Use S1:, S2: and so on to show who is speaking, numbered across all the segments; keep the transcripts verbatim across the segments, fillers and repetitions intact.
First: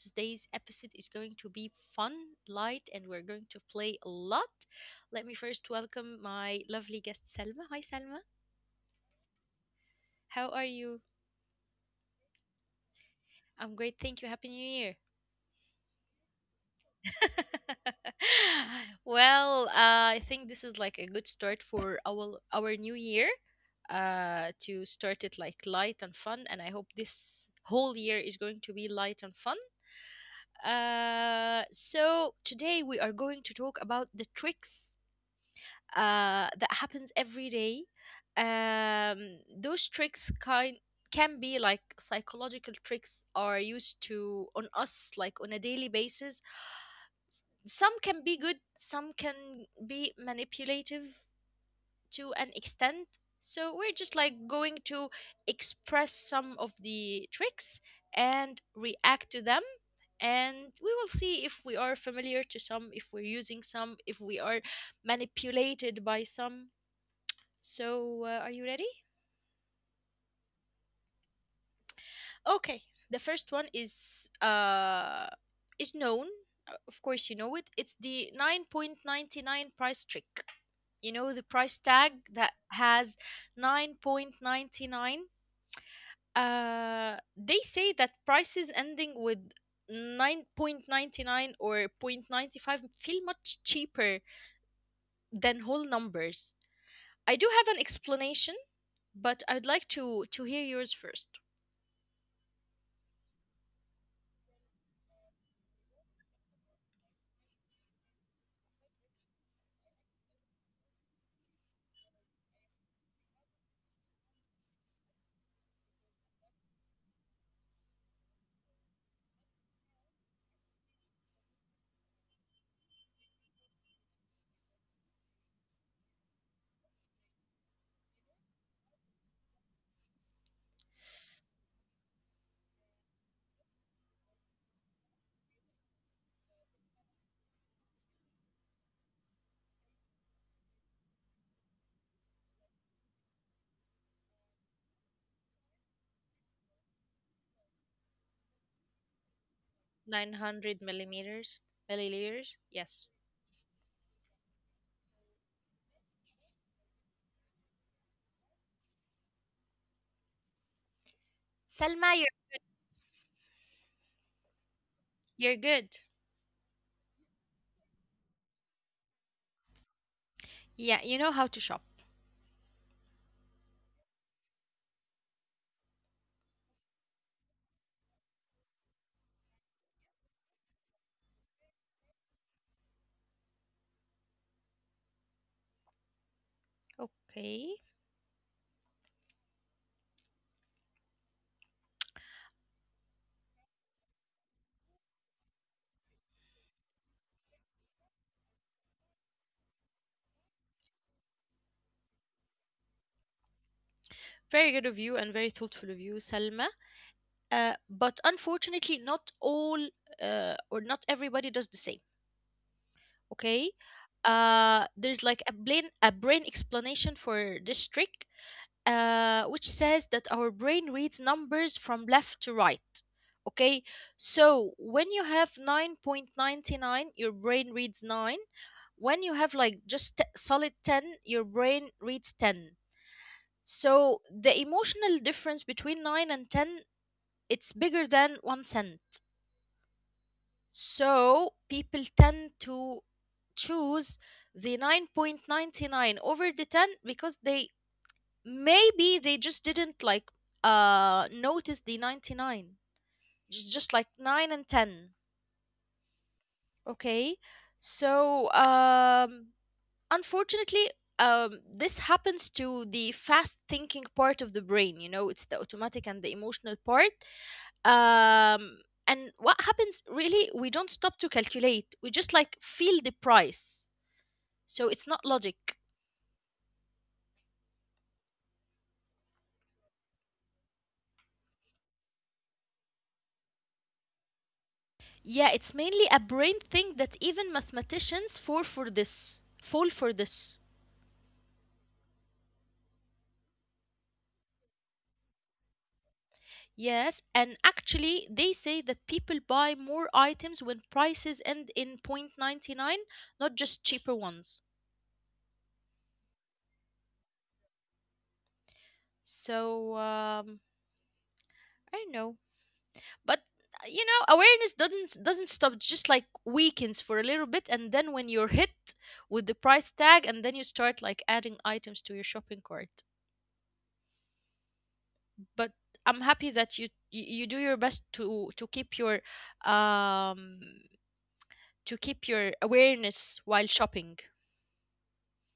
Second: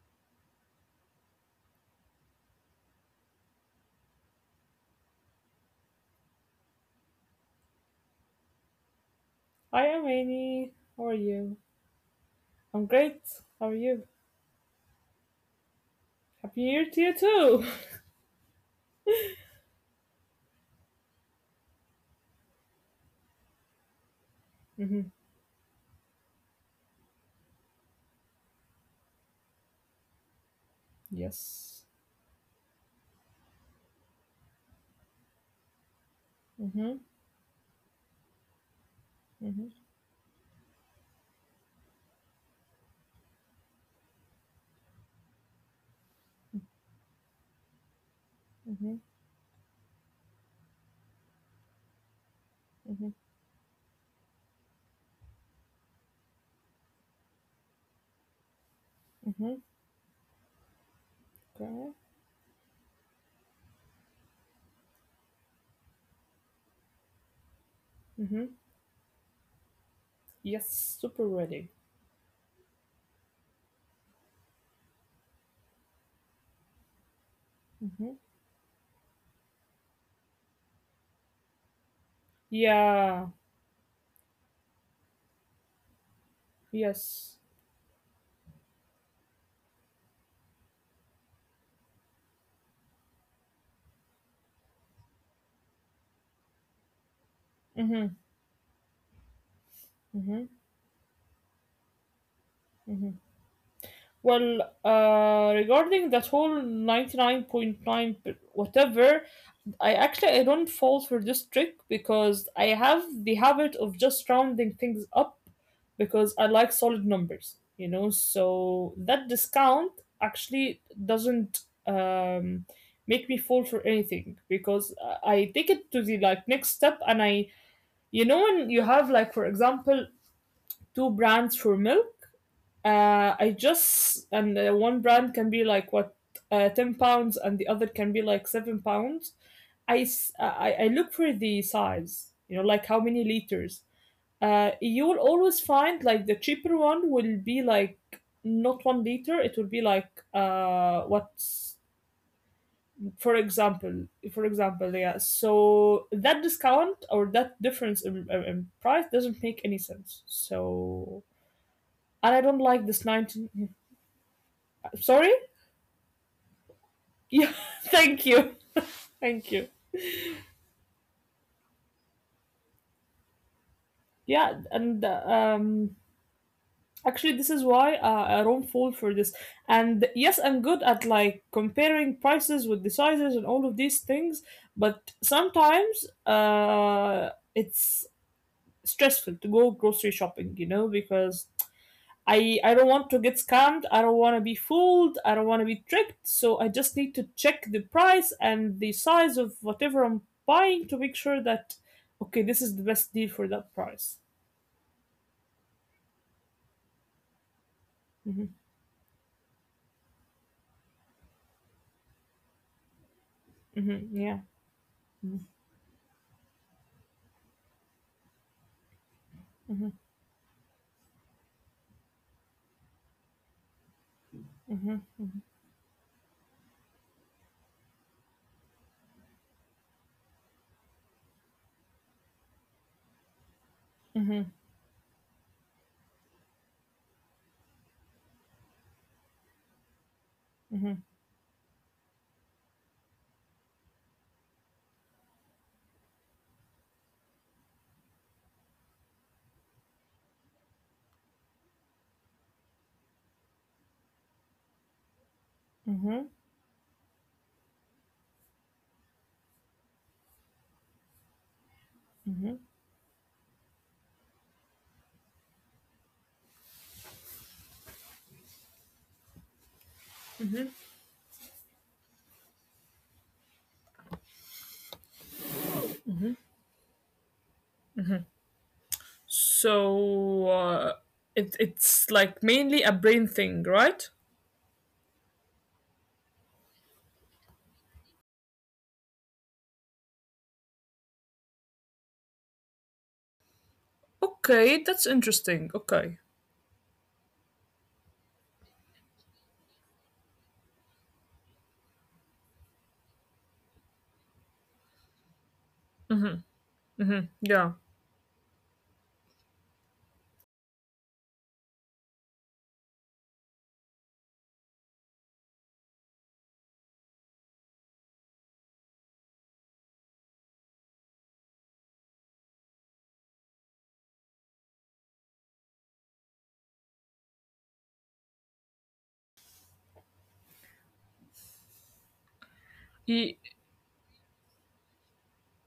S1: Today's episode is going to be fun, light, and we're going to play a lot. Let me first welcome my lovely guest, Selma. Hi, Selma.
S2: Hi, I'm
S1: How are
S2: Annie.
S1: you?
S2: How are you? I'm great. How
S1: I'm
S2: are
S1: great.
S2: you?
S1: Thank you. Happy New Year.
S2: Happy year to you too.
S1: well, uh, I think this is like a good start for our our new year, uh, to
S2: Mm-hmm.
S1: start it like light and fun, and I hope this whole year is going to be light and fun. Uh,
S2: Yes.
S1: so today we are going to talk about the tricks, uh, that
S2: Mm-hmm.
S1: happens every day. Um,
S2: Mm-hmm.
S1: those tricks kind can be like psychological tricks are used to on us like on a daily basis. Some can be good,
S2: Mm-hmm.
S1: some can be manipulative, to an extent. So we're just like going to express some of the tricks and react to
S2: Mm-hmm. Hmm.
S1: them. And we will see if we
S2: Okay.
S1: are familiar to some, if we're using some, if we are manipulated by some. So, uh,
S2: Mm-hmm.
S1: are you ready?
S2: Yes. Super ready.
S1: Okay, the first one is uh is known. Uh, Of course, you know it. It's
S2: Mm-hmm.
S1: the nine point ninety-nine price trick. You know the price tag that has
S2: Yeah.
S1: nine point ninety-nine. Uh,
S2: Yes.
S1: they say that prices ending with nine point ninety-nine or point ninety five feel much cheaper than whole numbers. I do have an
S2: Mm-hmm.
S1: explanation, but I'd like to to
S2: Mm-hmm.
S1: hear yours first.
S2: Mm-hmm. Well, uh, regarding that whole ninety-nine point nine whatever, I actually I don't fall for this trick because I have the habit of just rounding things up because I like solid numbers, you know. So that discount actually doesn't um, make me fall for anything because I I take it to the like next step and I, you know, when you have like, for example, two brands for milk, uh, I just and uh, one brand can be like what, uh, ten pounds, and the other can be like seven pounds. I, s- I I look for the size, you know, like how many liters. Uh, you will always find like the cheaper one will be like not one liter. It will be like uh
S1: nine hundred
S2: what's,
S1: millimeters, milliliters.
S2: for
S1: Yes.
S2: example, for example, yeah. So that discount or that difference in, in in price doesn't make any sense. So and I don't
S1: Selma,
S2: like
S1: you're
S2: this nineteen. Sorry.
S1: you're good.
S2: Yeah, thank you. Thank you.
S1: Yeah, you know how to shop.
S2: Yeah, and uh, um actually this is why uh, I don't fall for this. And yes, I'm good at like comparing prices with the sizes and all of these things, but sometimes uh it's
S1: Okay.
S2: stressful to go grocery shopping, you know, because I I don't want to get scammed. I don't want to be fooled. I don't want to be tricked. So I just need to check the price and the size of whatever I'm buying to make sure that, okay, this is the best deal for that price.
S1: Very good of you and very thoughtful of you, Salma. Uh, but
S2: Hmm.
S1: unfortunately, not all, uh, or not everybody does the same. Okay,
S2: Hmm, yeah.
S1: uh, there's like a brain a brain explanation for this trick, uh,
S2: Hmm.
S1: which says that our brain reads numbers from left to right. Okay, so
S2: Hmm.
S1: when you have nine point ninety nine, your brain reads nine. When you have like just t- solid ten, your brain reads ten.
S2: Hmm.
S1: So the emotional difference between nine and ten, it's bigger than one cent.
S2: Hmm.
S1: So people tend to choose the nine point ninety-nine over the ten because they maybe they just didn't like uh notice the ninety-nine, just, just like nine and ten.
S2: Hmm.
S1: Okay, so um unfortunately, um this
S2: Hmm.
S1: happens to the fast thinking part of the brain. You know, it's the automatic and the emotional part. um and what happens really, we don't stop to calculate. We just like feel the price, so it's not logic.
S2: So, uh, it it's like mainly a brain thing, right?
S1: Yeah, it's mainly a brain thing that even mathematicians fall for this fall for this
S2: Okay, that's interesting. Okay.
S1: Yes, and actually they say that people buy more items when prices end in oh point nine nine, not just cheaper ones.
S2: Mm-hmm. Mm-hmm. Yeah.
S1: So um I don't know, but uh, you know awareness doesn't doesn't stop, just like weakens for a little bit, and then when you're hit with the price tag, and then you start like adding items to your shopping cart. But I'm happy that you you you do your best to to keep your um to keep your
S2: Y-
S1: awareness while shopping.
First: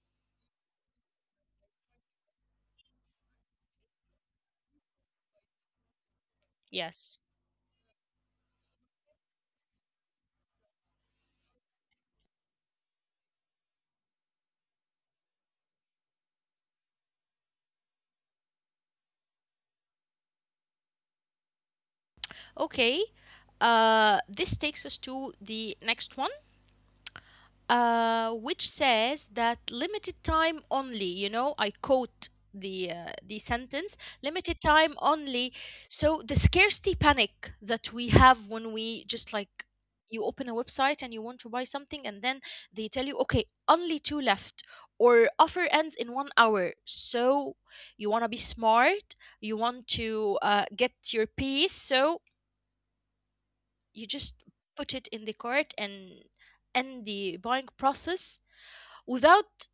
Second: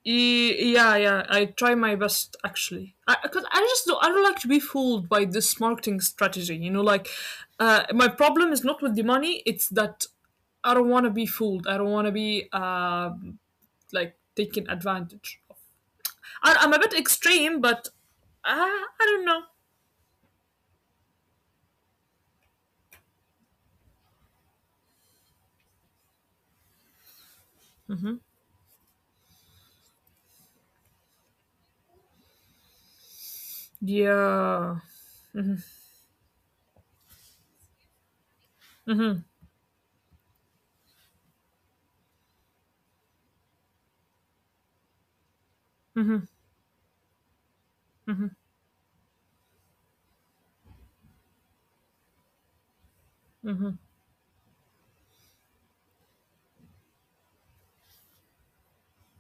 S2: Y- Yeah, yeah, I try my best actually. I, cause I just don't, I don't like to be fooled by this marketing strategy. You know, like,
S1: Yes.
S2: uh, my problem is not with the money; it's that I don't want to be fooled. I don't want to be um, like taken advantage of. I, I'm a bit extreme, but I, I don't know.
S1: Okay, uh this takes us to the next one, uh, which says that limited time only, you know, I quote the uh, the sentence, limited time
S2: Yeah.
S1: only. So the scarcity panic that we have when we just
S2: Mm-hmm.
S1: like you open a website and you want to buy something, and then they tell you, okay, only two left or offer ends in one
S2: Mm-hmm.
S1: hour. So you want to be smart, you want to uh, get your piece, so you just put it in the cart and end the buying process without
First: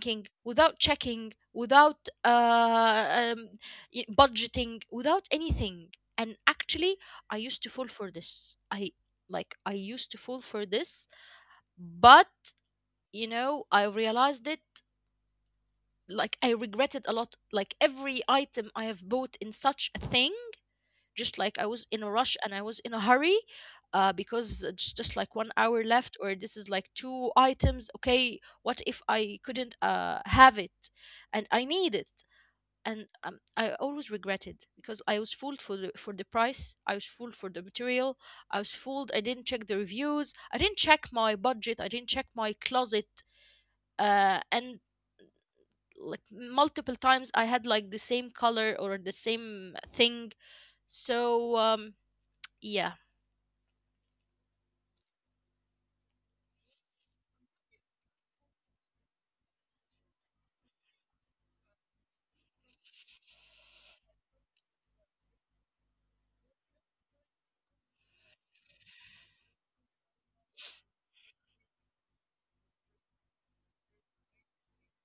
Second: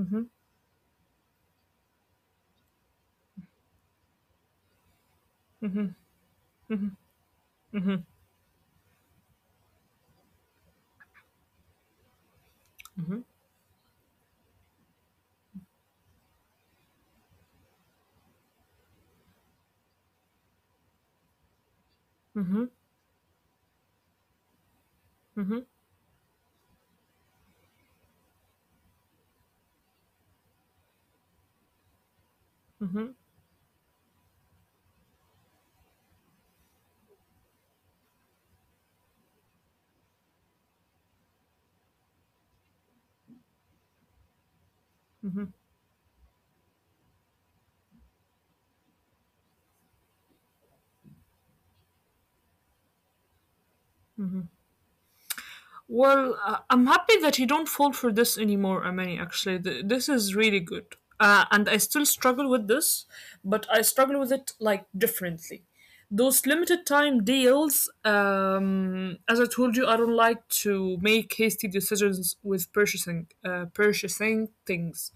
S2: Mm-hmm.
S1: without checking, without uh, um, y- budgeting, without anything. And actually, I used to fall
S2: Mm-hmm.
S1: for
S2: Mm-hmm.
S1: this. I like I used to fall for this, but you
S2: Mm-hmm.
S1: know, I realized it. Like I regretted a lot. Like every item I have bought in such a thing, just like I was in a rush and I was
S2: Mm-hmm.
S1: in a hurry, uh, because it's just like one
S2: Mm-hmm.
S1: hour left or this is like two items. Okay, what if I couldn't uh, have it and I need it? And
S2: Mm-hmm.
S1: um, I always regretted because I was fooled for the, for the price. I was fooled for the material. I was fooled. I didn't check the reviews. I didn't check my budget. I didn't check my closet. Uh, and
S2: Mm-hmm.
S1: like multiple times I had like the same color or the same thing. So um, yeah.
S2: Well, uh, I'm happy that you don't fall for this anymore, Amani. Actually, Th- this is really good. Uh, and I still struggle with this, but I struggle with it like differently. Those limited time deals, um, as I told you, I don't like to make hasty decisions with purchasing, uh, purchasing things.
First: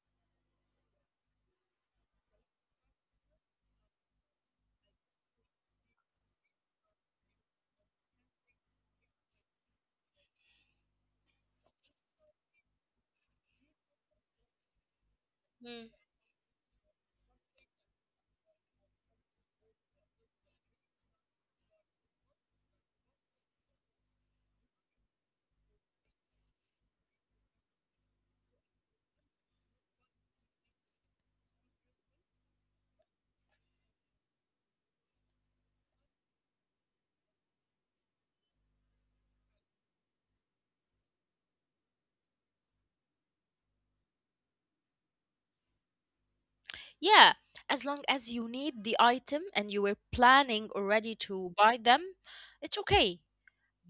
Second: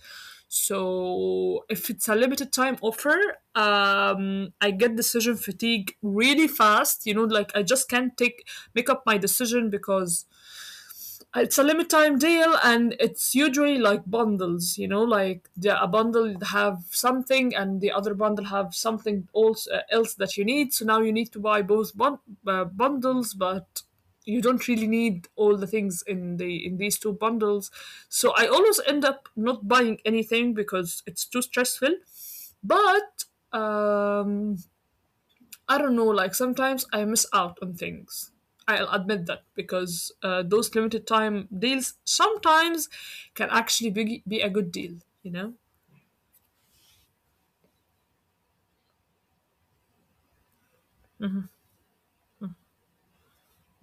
S2: So if it's a limited time offer, um, I get decision fatigue really fast. You know, like, I just can't take make up my decision because it's a limit time deal and it's usually like bundles, you know like the, a bundle have something and the other bundle have something else, uh, else that you need, so now you need to buy both bun- uh, bundles, but you don't really need all the things in the in these two bundles, so I always end up not buying anything because it's too stressful. But um I don't know, like sometimes I miss out on things. I'll admit that because uh, those limited time deals sometimes can actually be, be a good deal, you know?
S1: Yeah, as long as you need the item and you were planning already to buy them, it's okay.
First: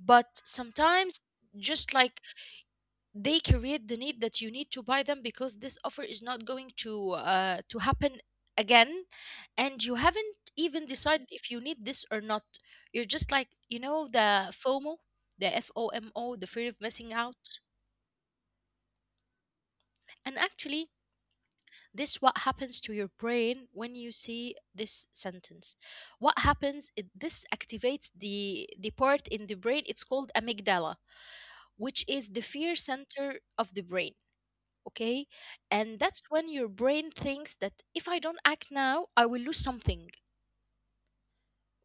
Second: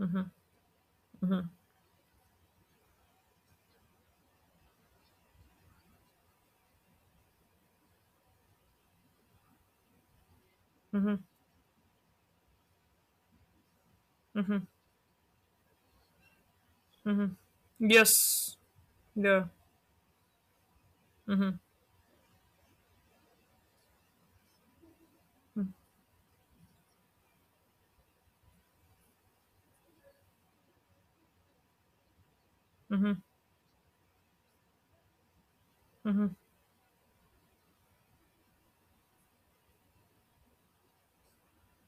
S1: But sometimes, just like they create the need that you need to buy them because this offer is not going to uh, to happen again, and you haven't even decided if you need this or not. You're just like, you know, the FOMO, the F O M O, the fear of missing out.
S2: Yes. Yeah.
S1: And actually,
S2: Mm-hmm.
S1: this what happens to your brain when you see this sentence. What happens? It, this activates the the part in the brain. It's called amygdala, which is the fear
S2: Mm-hmm.
S1: center of the brain. Okay, and that's
S2: Mm-hmm.
S1: when your brain thinks that if I don't act now, I will lose something.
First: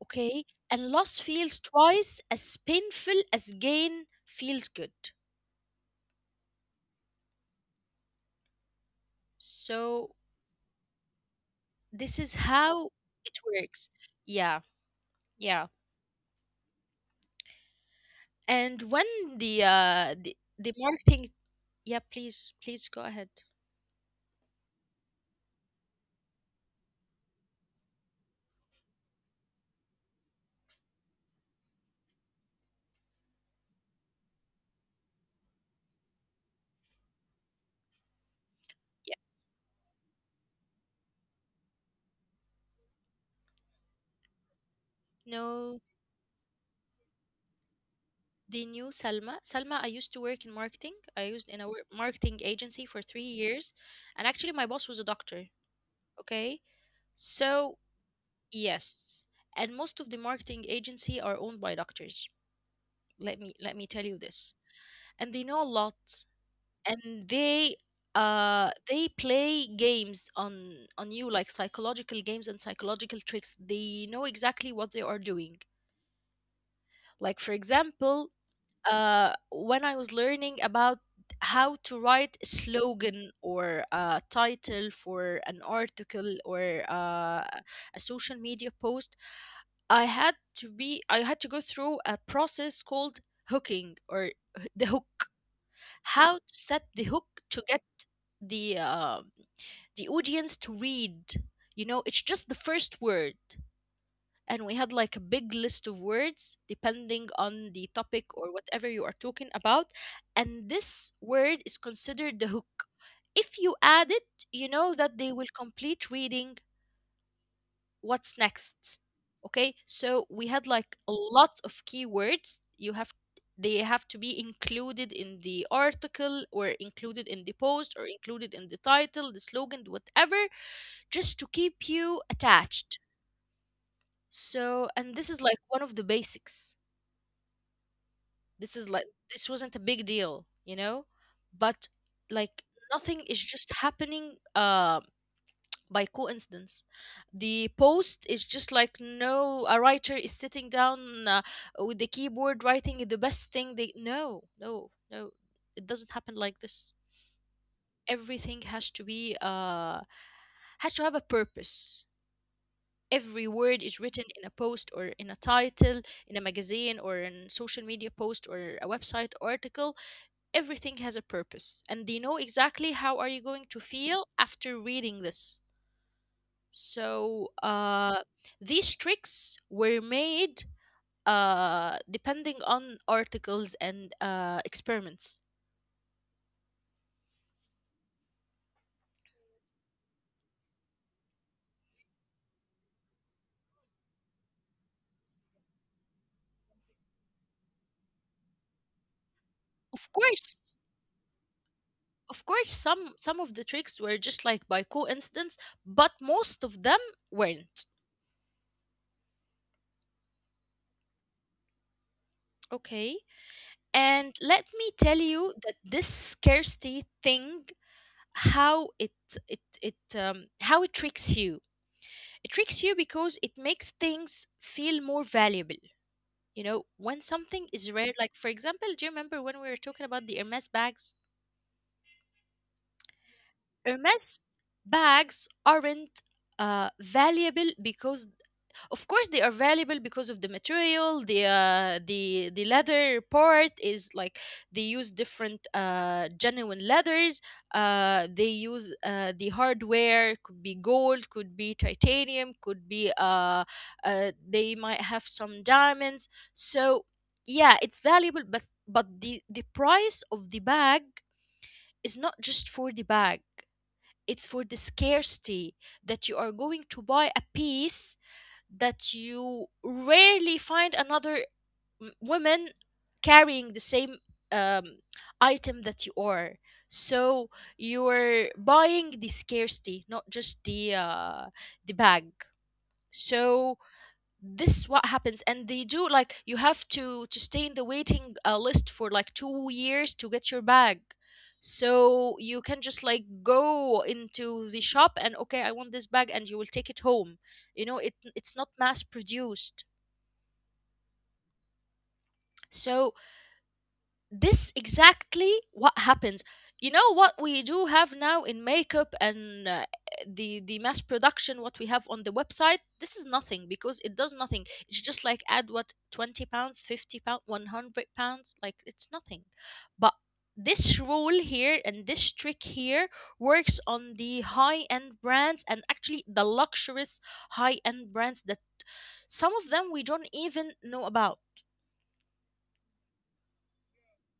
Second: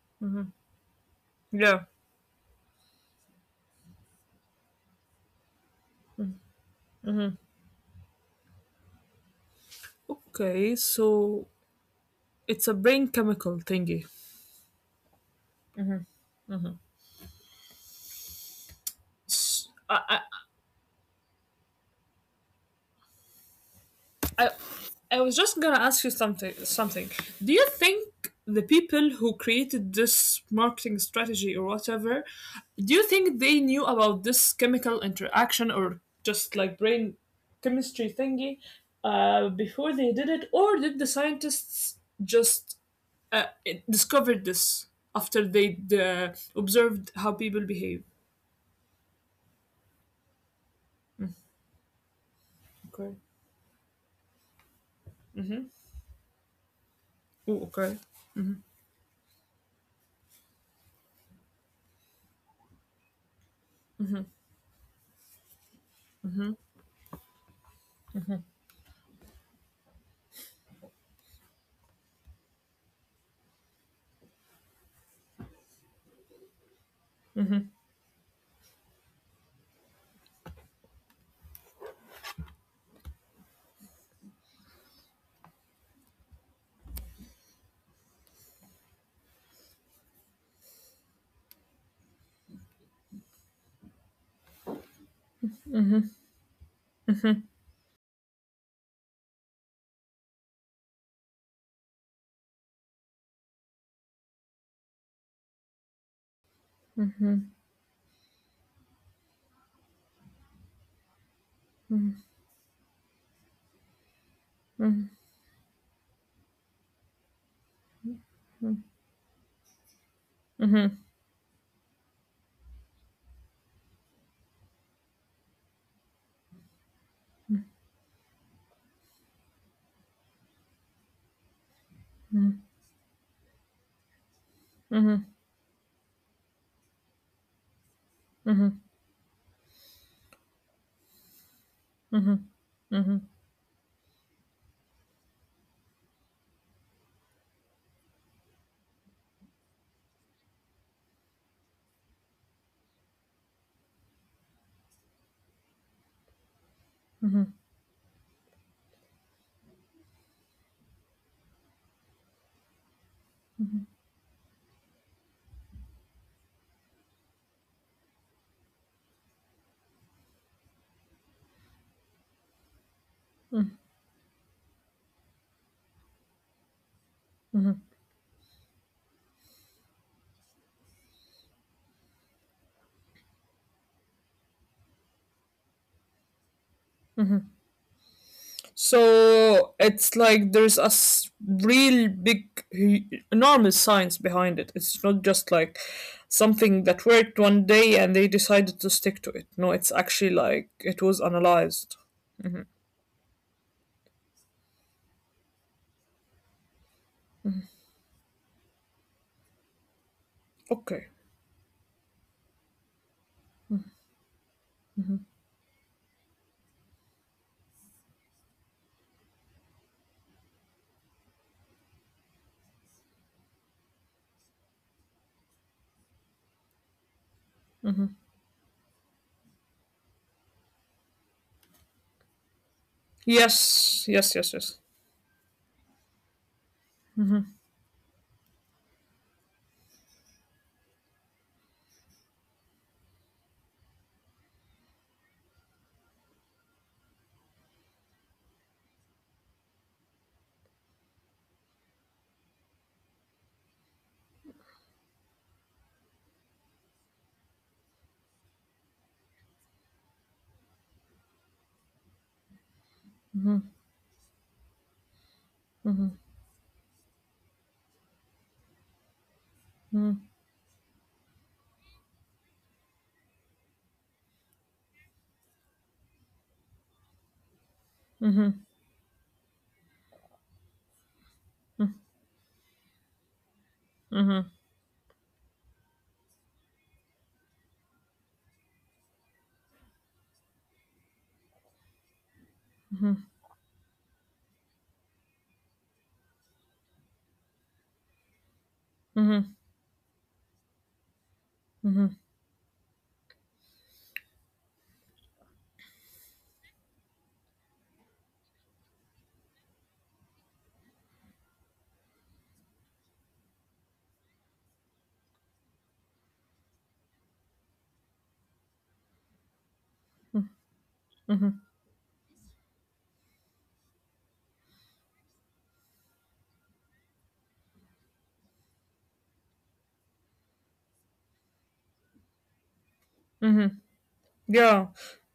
S1: Okay, and loss feels
S2: Yeah.
S1: twice as painful as gain feels good. So
S2: Okay, so
S1: this is
S2: it's a
S1: how
S2: brain
S1: it
S2: chemical
S1: works.
S2: thingy.
S1: Yeah, yeah. And when the
S2: S-
S1: uh
S2: I,
S1: the, the marketing... Yeah, please, please go ahead.
S2: I, I was just gonna ask you something. Something. Do you think the people who created this marketing strategy or whatever, do you think they knew about this chemical interaction or just like brain chemistry thingy,
S1: Yeah.
S2: uh, before they did it, or did the scientists just uh, it- discovered this after they
S1: No,
S2: uh, observed how people behave?
S1: they knew, Salma. Salma, I used to work in marketing. I used in a wor- marketing agency for
S2: Okay.
S1: three years. And actually, my boss was a doctor. Okay.
S2: Ooh,
S1: So,
S2: okay.
S1: yes. And most of the marketing agency are owned by doctors. Let me let me tell you this. And they know a lot. And they uh they play games on on you like psychological games and psychological tricks. They know exactly what they are doing. Like for example, uh when I was learning about how to write a slogan or a title for an article or, uh, a social media post, i had to be i had to go through a process called hooking, or h- the hook, how to set the hook to get the um the audience to read. You know, it's just the first word. And we had like a big list of words depending on the topic or whatever you are talking about, and this word is considered the hook. If you add it, you know that they will complete reading what's next. Okay, so we had like a lot of keywords. You have they have to be included in the article, or included in the post, or included in the title, the slogan, whatever, just to keep you attached. So, and this is like one of the basics. This is like this wasn't a big deal, you know. But, like, nothing is just happening um by coincidence. The post is just like, no, a writer is sitting down uh, with the keyboard writing the best thing they. No, no, no. It doesn't happen like this. Everything has to be, uh, has to have a purpose. Every word is written in a post or in a title, in a magazine or in social media post or a website article. Everything has a purpose, and they know exactly how are you going to feel after reading this. So, uh, these tricks were made, uh, depending on articles and uh, experiments.
S2: So it's like there's a s- real big, hu- enormous science behind it. It's not just like something that worked one day and they decided to stick to it. No, it's
S1: Of
S2: actually
S1: course,
S2: like it was analyzed.
S1: of course, some some of the tricks were just like by coincidence, but most of them weren't.
S2: Okay.
S1: Okay, and let me tell you that this scarcity thing, how it it it um, how it tricks you. It tricks you because it makes things feel more valuable. You know, when something is rare, like for example, do you remember when we were talking about the Hermes bags?
S2: Yes, yes, yes,
S1: Hermes
S2: yes.
S1: bags aren't, uh, valuable because, of course, they are valuable because of the material. The uh, the the leather part is like, they use different uh, genuine leathers. Uh, they use, uh, the hardware could be gold, could be titanium, could be uh, uh, they might have some diamonds. So yeah, it's valuable, but but the the price of the bag is not just for the bag. It's for the scarcity that you are going to buy a piece that you rarely find another m- woman carrying the same um, item that you are. So you're buying the scarcity, not just the uh, the bag. So this is what happens, and they do like you have to to stay in the waiting uh, list for like two years to get your bag, so you can just like go into the shop and okay, I want this bag and you will take it home. You know, it it's
S2: Mm-hmm.
S1: not mass produced. So this exactly what happens. You know what we do have now in makeup, and uh, the the mass production, what we have on the website, this is nothing because it does nothing. It's just like add what, twenty pounds, fifty pounds, one hundred pounds, like it's nothing. But this rule here and this trick here works on the high end brands, and actually the luxurious high end brands that some of them we don't even know about.
S2: Yeah.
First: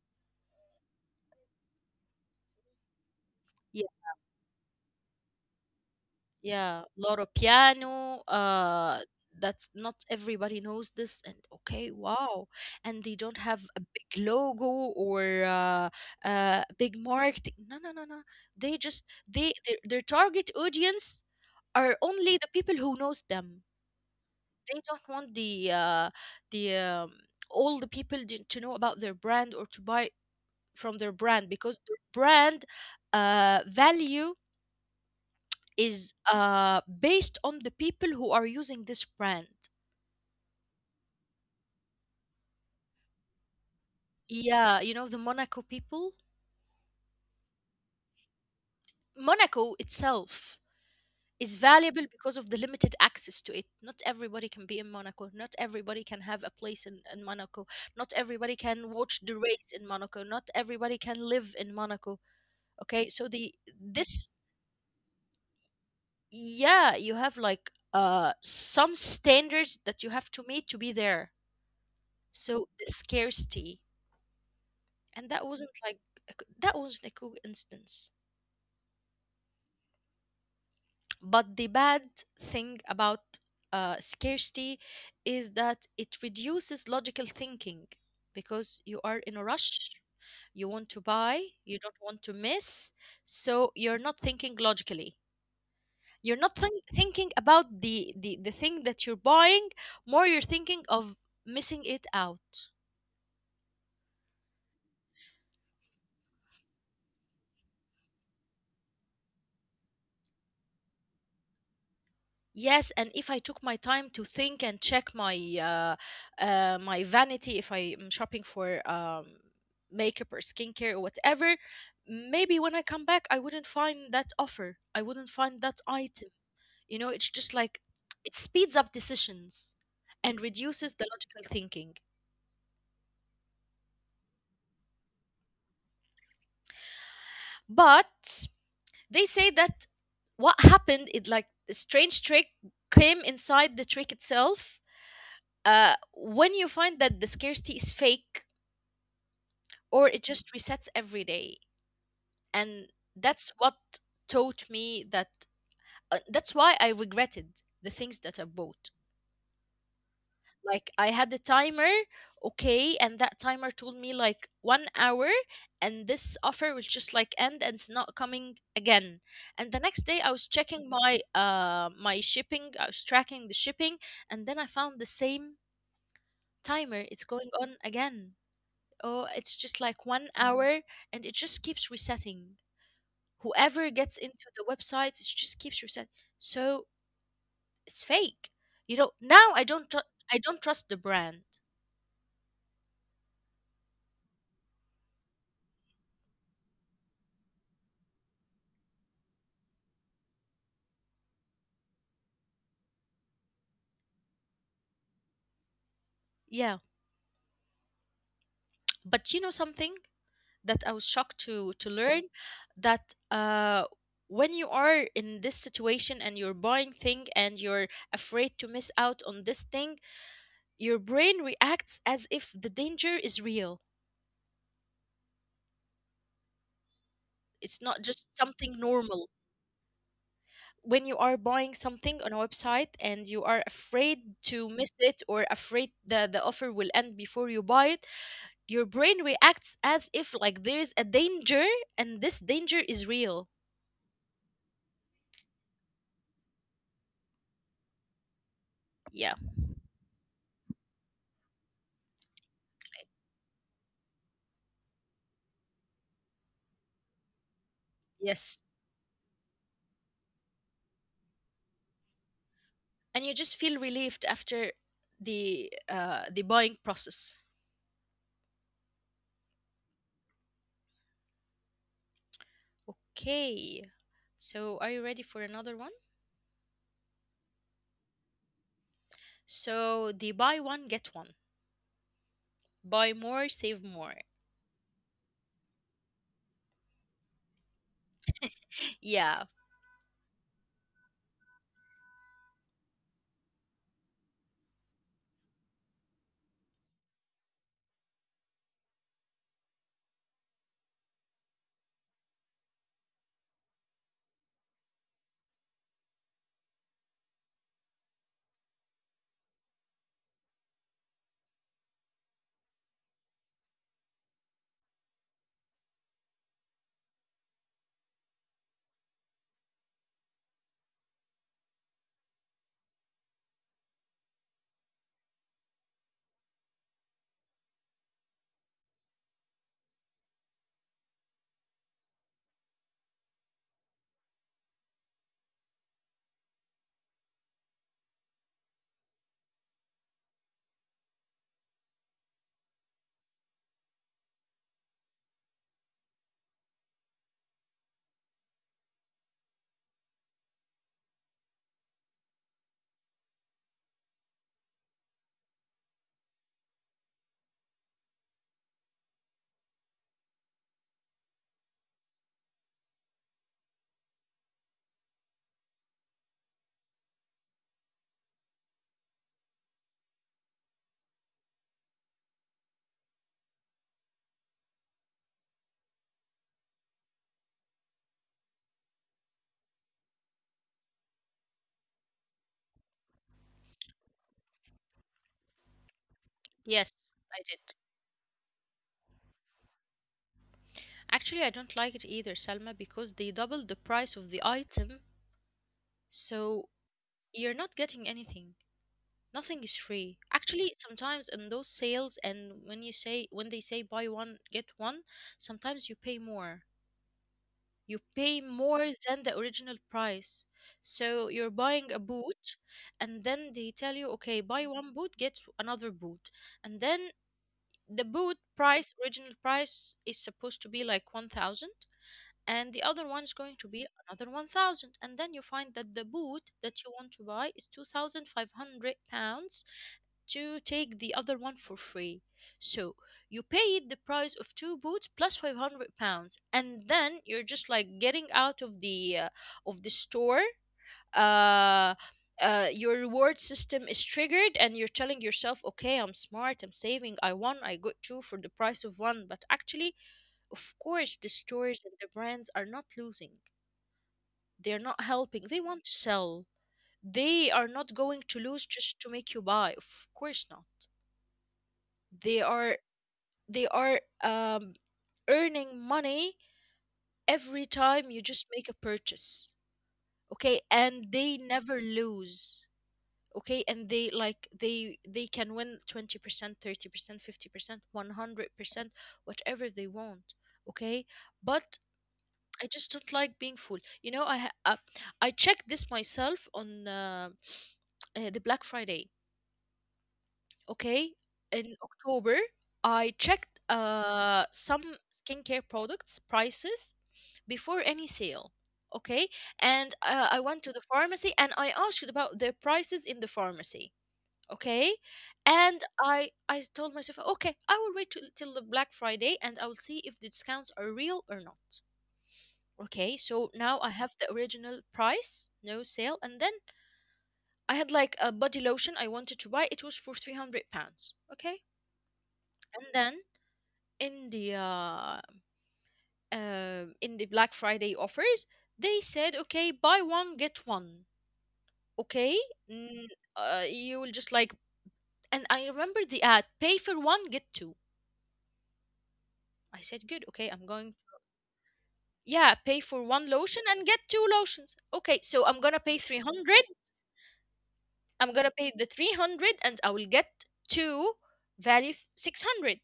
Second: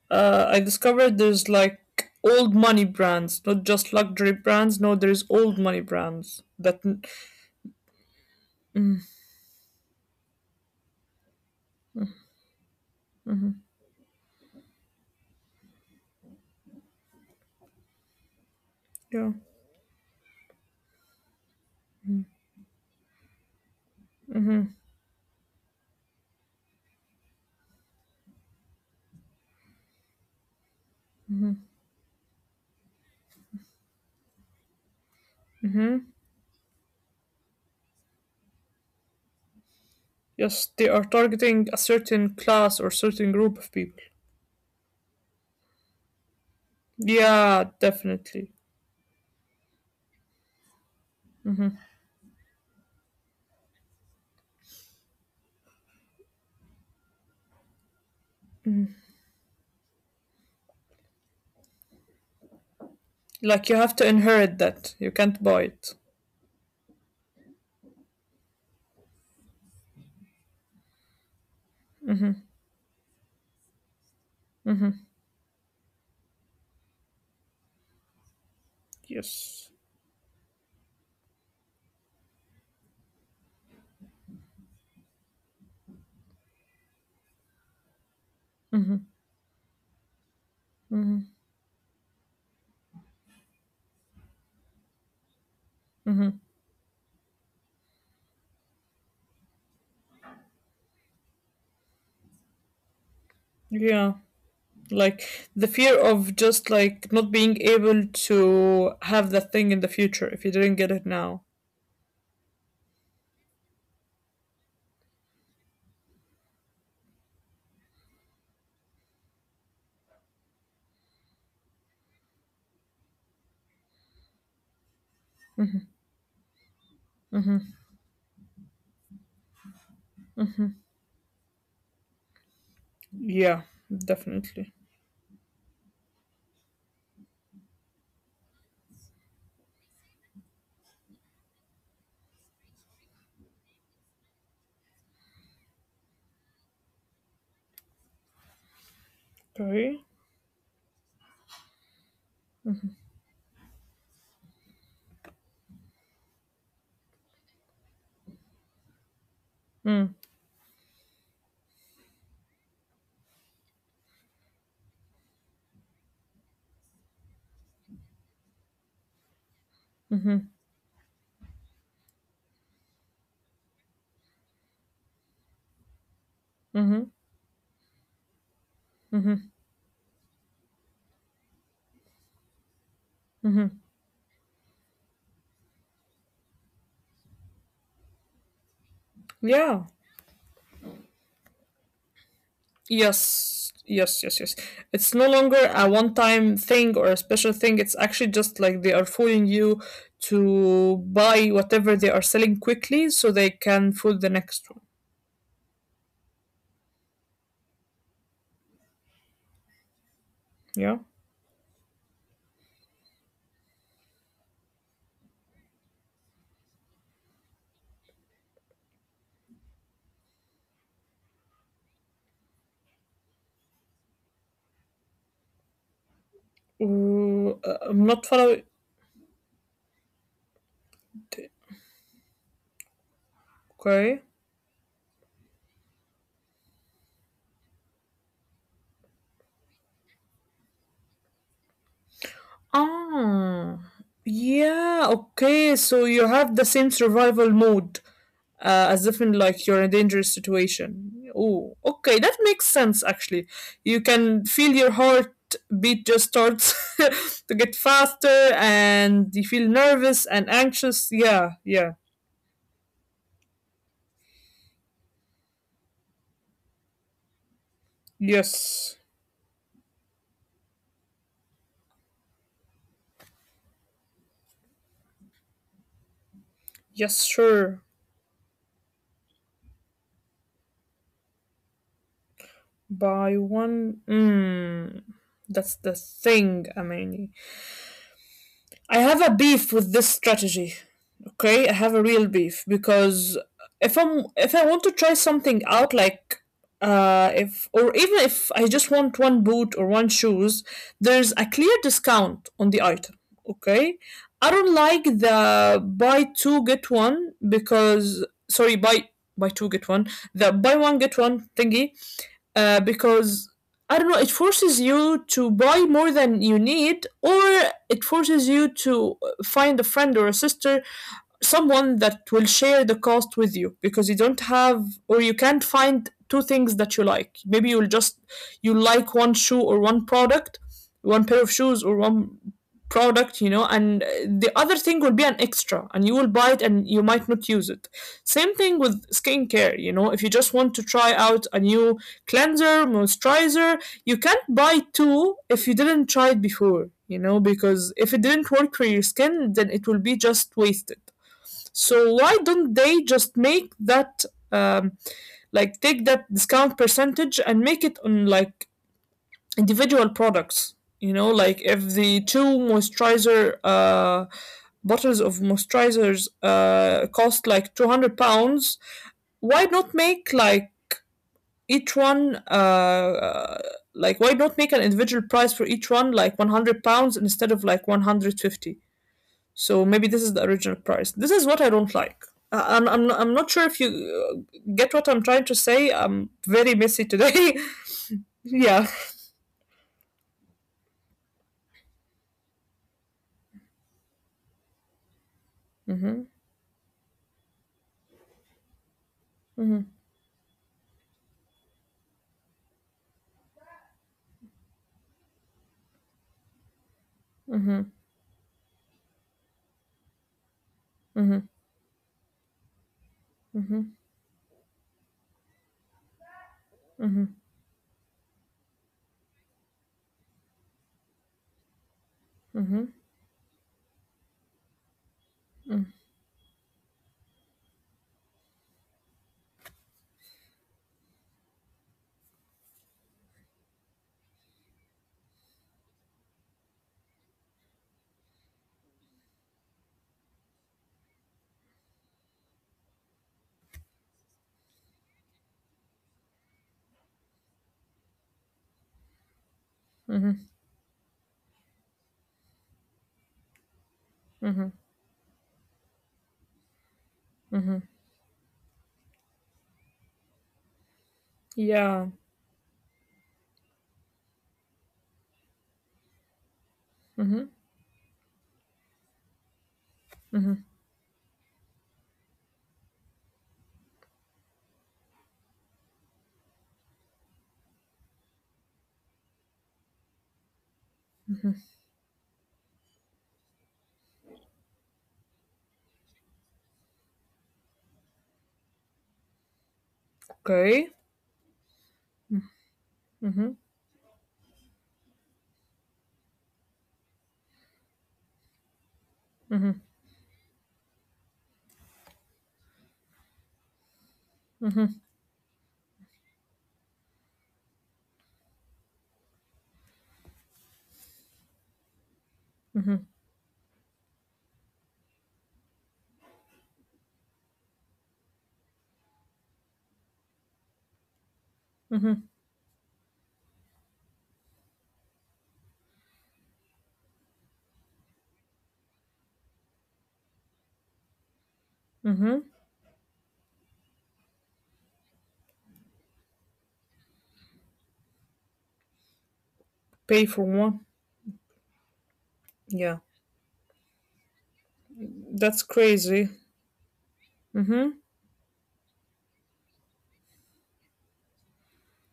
S2: Uh, I discovered there's like old money brands, not just luxury brands. No, there's old money brands that,
S1: Yeah, lot of piano. Uh, that's not everybody knows this. And okay, wow. And they don't have a big logo, or uh, uh, big marketing. No, no, no, no. They just
S2: yeah,
S1: they their, their target audience are only the people who knows them. They don't want the uh, the um, all the people to to know about their brand, or to buy from their brand, because their brand uh, value is uh based on the people who are using this brand.
S2: yes, they are targeting a certain class or certain group of people.
S1: Yeah, you know, the Monaco people.
S2: Yeah, definitely.
S1: Monaco itself is valuable because of the limited access to it. Not everybody can be in Monaco. Not everybody can have a place in, in Monaco. Not everybody can watch the race in Monaco. Not everybody can live in Monaco. Okay, so the
S2: Like you have
S1: this
S2: to inherit that. You can't buy it.
S1: yeah, you have like uh some standards that you have to meet to be there. So the scarcity, and that wasn't like a co- that wasn't a cool instance.
S2: Yes.
S1: But the bad thing about uh, scarcity is that it reduces logical thinking, because you are in a rush, you want to buy, you don't want to miss. So you're not thinking logically, you're not think- thinking about the, the the thing that you're buying more. You're thinking of missing it out.
S2: Yeah. Like the fear of just like not being able to have that thing in the future if you didn't get it now.
S1: Yes, and if I took my time to think and check my uh, uh, my vanity, if I am shopping for um, makeup or skincare or whatever, maybe when I come back, I wouldn't find that offer. I wouldn't find that item. You know, it's just like it speeds up decisions and reduces the logical thinking.
S2: Yeah, definitely.
S1: But they say that what happened, it like a strange trick came inside the trick itself. Uh, when you find that the scarcity is fake, or it
S2: Okay.
S1: just resets every day. And that's what taught me that uh, that's why I regretted the things that I bought. Like I had the timer, okay, and that timer told me like one hour, and this offer will just like end and it's not coming again. And the next day I was checking my uh my shipping, I was tracking the shipping, and then I found the same timer. It's going on again. Oh, it's just like one hour, and it just keeps resetting. Whoever gets into the website, it just keeps resetting. So it's fake. You know, now I don't tru- I
S2: Yeah.
S1: don't trust the brand.
S2: Yes. Yes, yes, yes. It's no longer a one time thing or a special thing. It's actually just like they are fooling you to buy whatever they are selling quickly so they can fool the next one.
S1: Yeah, but you know something that I was shocked
S2: Yeah.
S1: to to learn, that uh when you are in this situation and you're buying thing and you're afraid to miss out on this thing, your brain reacts as if the danger is real. It's not just
S2: Ooh, uh,
S1: something
S2: I'm not
S1: normal.
S2: following.
S1: When you are buying something on a website and you are afraid to miss
S2: Okay.
S1: it, or afraid the, the offer will end before you buy it, your brain reacts as if like there's a danger, and this danger is real.
S2: Ah, yeah. Okay, so you have the same survival mode,
S1: Yeah.
S2: uh, as if in, like, you're in a dangerous situation. Oh, okay, that makes sense actually. You can feel your heart beat just starts to
S1: Yes,
S2: get faster, and you feel nervous and anxious. Yeah, yeah,
S1: and you just feel relieved after the uh the buying process.
S2: yes,
S1: Okay, so are you ready for another one?
S2: yes, sure.
S1: So the buy one get one, buy more save more.
S2: By one, mm, that's the thing, I
S1: Yeah.
S2: I have a beef with this strategy. Okay, I have a real beef because if I'm if I want to try something out, like, uh, if or even if I just want one boot or one shoes, there's a clear discount on the item. Okay, I don't like the buy two get one, because sorry, buy buy two get one, the buy one get one thingy, uh, because I don't know, it forces you to buy more than you need, or it forces you to find a friend or a sister, someone that will share the cost with you because you don't have or you can't find two things that you like. Maybe you'll just, you like one shoe or one product, one pair of shoes or one product, you know, and uh, the other thing will be an extra and you will buy it and you might not use it. Same thing with skincare, you know, if you just want to try out a new cleanser moisturizer, you can't buy two if you didn't try it before, you know, because if it didn't work for your skin then it will be just wasted. So why don't they just make that, um, like, take that discount percentage and make it on like individual products? You know, like if the two moisturizer uh, bottles of moisturizers uh, cost like two hundred pounds, why not make like each one uh, like why not make an individual price for each one like one hundred pounds instead of like one hundred fifty, so maybe this is the original price. This is what I don't like. I- I'm, I'm, I'm not sure if you uh, get what I'm trying to
S1: Yes,
S2: say. I'm
S1: I did.
S2: very messy today. Yeah.
S1: Actually, I don't like it either, Salma, because they double the price of the item, so you're not getting anything. Nothing is free. Actually, sometimes in those sales and when you say when they say buy one get one, sometimes you pay more. You pay more than the original price. So you're buying a
S2: Hmm.
S1: boot, and then they tell you, okay, buy one boot, get another boot. And then the boot price, original price, is supposed to be like one thousand, and the other one is going to be another 1000, and then you find that the boot that you want to buy is two thousand five hundred pounds to take the other one for free. So you paid the price of two boots plus five hundred pounds, and then you're just like getting out of the uh, of the store. uh uh, your reward system is triggered and you're telling yourself, okay, I'm smart, I'm saving, I won, I got two for the price of one. But actually, of course the stores and the brands are not losing. They're not helping. They want to sell. They are not going to lose just to make you buy. Of course not. They are
S2: Yeah.
S1: they are um earning money every time you just
S2: Hmm.
S1: make a purchase. Okay? And they
S2: Hmm.
S1: never lose. Okay? And they like, they they can win twenty percent, thirty percent, fifty percent, one hundred percent, whatever they want. Okay? But I just don't like being full. You know, I ha- uh, I checked this myself on uh, uh, the Black Friday. Okay, in
S2: Okay.
S1: October, I checked uh, some skincare products prices before any sale. Okay, and uh, I went to the pharmacy and I asked about their prices in the pharmacy. Okay, and I I told myself, okay, I will wait till, till the Black Friday, and I will see if the discounts are real or not. Okay, so now I have the original price, no sale, and then I had like a body lotion I wanted to buy. It was for three hundred pounds. Okay. And
S2: Hmm.
S1: then in the uh, uh, in the Black Friday offers, they said, okay, buy one get one. Okay, mm,
S2: Hmm.
S1: uh, you will just like, and I remember the ad, pay for one get two. I said, good, okay, I'm going.
S2: Pay for one.
S1: Yeah, pay for one lotion
S2: Yeah.
S1: and get two lotions. Okay, so I'm gonna pay
S2: That's
S1: three hundred,
S2: crazy.
S1: I'm gonna
S2: Hmm.
S1: pay the three hundred, and I will get two values six hundred.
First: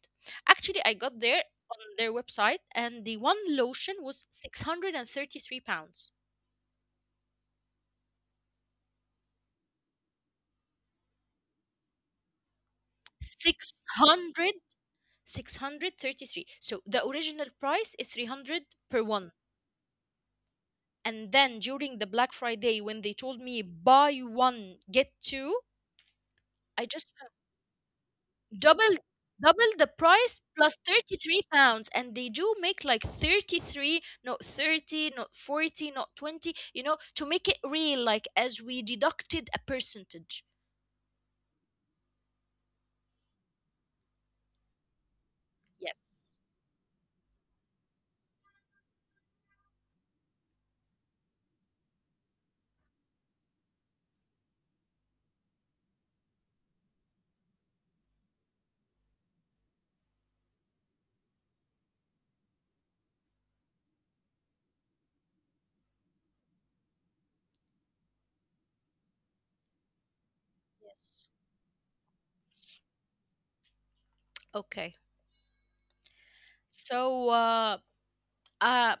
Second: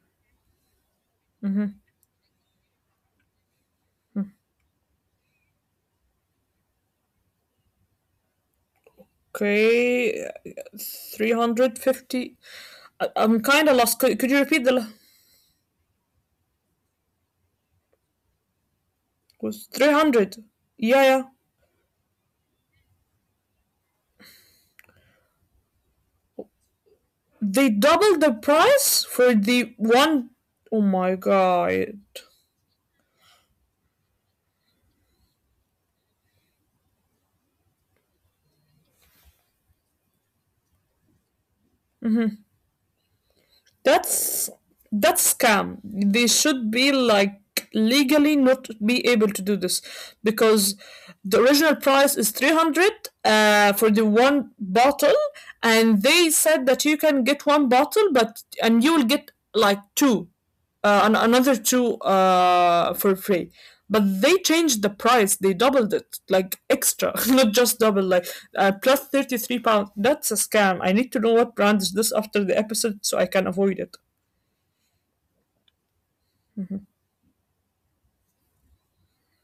S1: Actually, I got there on their website and the one lotion was six hundred thirty-three pounds.
S2: Okay. uh, three hundred fifty. I- I'm kind of
S1: Six
S2: lost. Could, could you repeat
S1: hundred,
S2: the. La-
S1: six hundred thirty-three. So the original price is three hundred per
S2: Was
S1: one.
S2: three hundred. Yeah, yeah.
S1: And then during the Black Friday when they told me buy one get two, I
S2: They
S1: just
S2: doubled the price for
S1: double
S2: the one.
S1: double the
S2: Oh
S1: price
S2: my
S1: plus
S2: god.
S1: thirty-three pounds. And they do make like thirty-three, not thirty, not forty, not twenty, you know, to make it real, like as we deducted a percentage.
S2: That's that's scam. They
S1: Yes.
S2: should be like legally not be able to do this because the original price is three hundred, uh, for the one bottle, and they said that you can get one bottle, but and you will get like two, uh, and another two, uh, for free, but they changed the price, they doubled it like extra not just double, like uh, plus thirty-three pound. That's a scam. I need to know what
S1: Yes.
S2: brand is this after the episode so I can avoid it.
S1: Okay, so uh uh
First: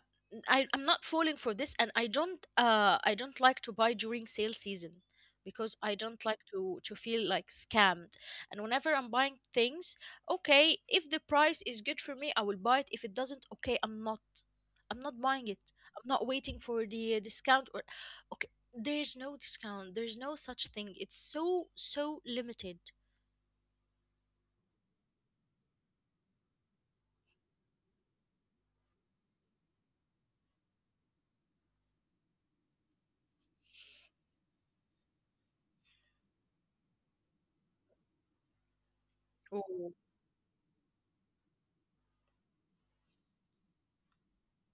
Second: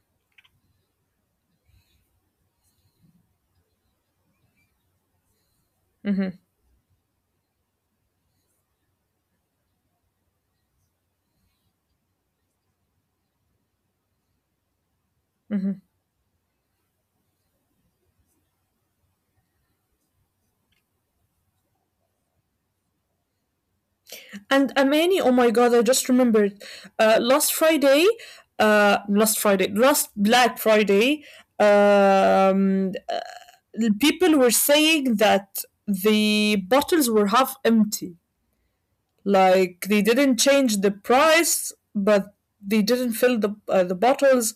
S1: I, I'm not falling for this, and I don't uh I don't like to buy during sale season, because I don't like
S2: Mm-hmm.
S1: to to feel like scammed. And whenever I'm buying things, okay, if the price is good for me, I will buy it. If it doesn't, okay, I'm not I'm not buying it. I'm not waiting for the discount, or okay, there's no discount, there's no such thing. It's so so limited.
S2: And Amani, oh my god, I just remembered. Uh, last Friday, uh, last Friday, last Black Friday, um, uh, people were saying that the bottles were half empty. Like they didn't change the price, but they didn't fill the uh, the bottles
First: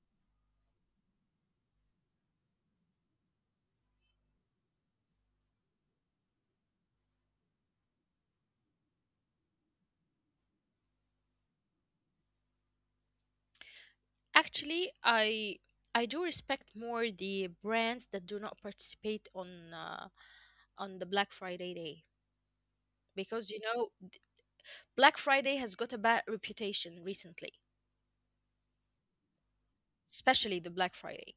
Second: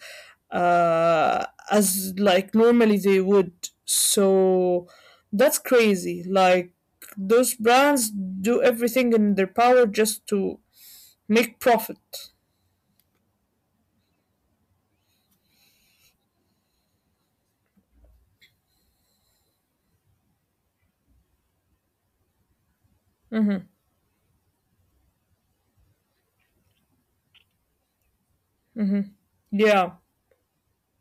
S2: uh, as like normally they would. So that's crazy. Like those brands do everything in their power just to make profit.
S1: Actually, I I do respect more the brands that do not participate on uh, on the Black Friday day, because you know, th- Black Friday has got a bad reputation recently,
S2: Yeah.
S1: especially the Black Friday.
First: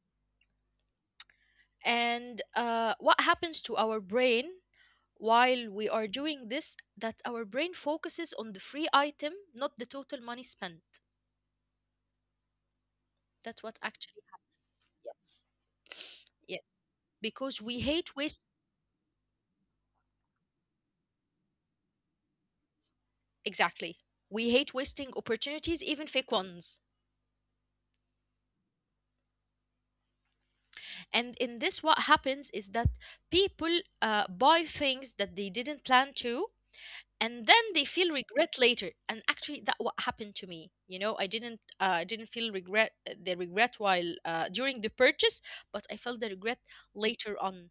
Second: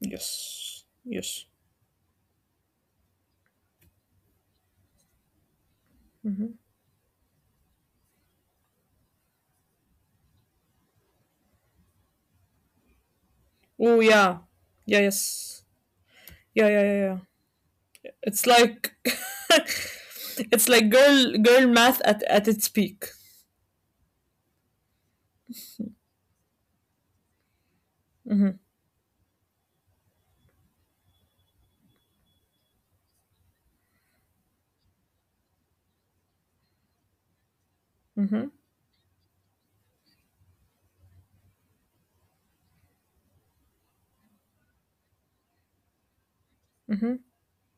S2: Yes. Yes.
S1: And uh, what happens to our brain while we are doing this? That our brain focuses on the free item, not the total money spent. That's
S2: Oh
S1: what
S2: yeah.
S1: actually.
S2: Yeah.
S1: Yes.
S2: Yes. Yeah. Yeah.
S1: Yes.
S2: Yeah. Yeah.
S1: Because we hate
S2: It's
S1: waste.
S2: like it's like girl girl math at at its peak.
S1: Exactly. We hate wasting opportunities, even fake ones. And in this, what happens is that people uh, buy things that they didn't plan to, and then they feel
S2: Hmm.
S1: regret later. And actually, that what happened to me. You know, I didn't, uh, I didn't feel regret, the regret while uh, during the purchase, but I felt the regret later on.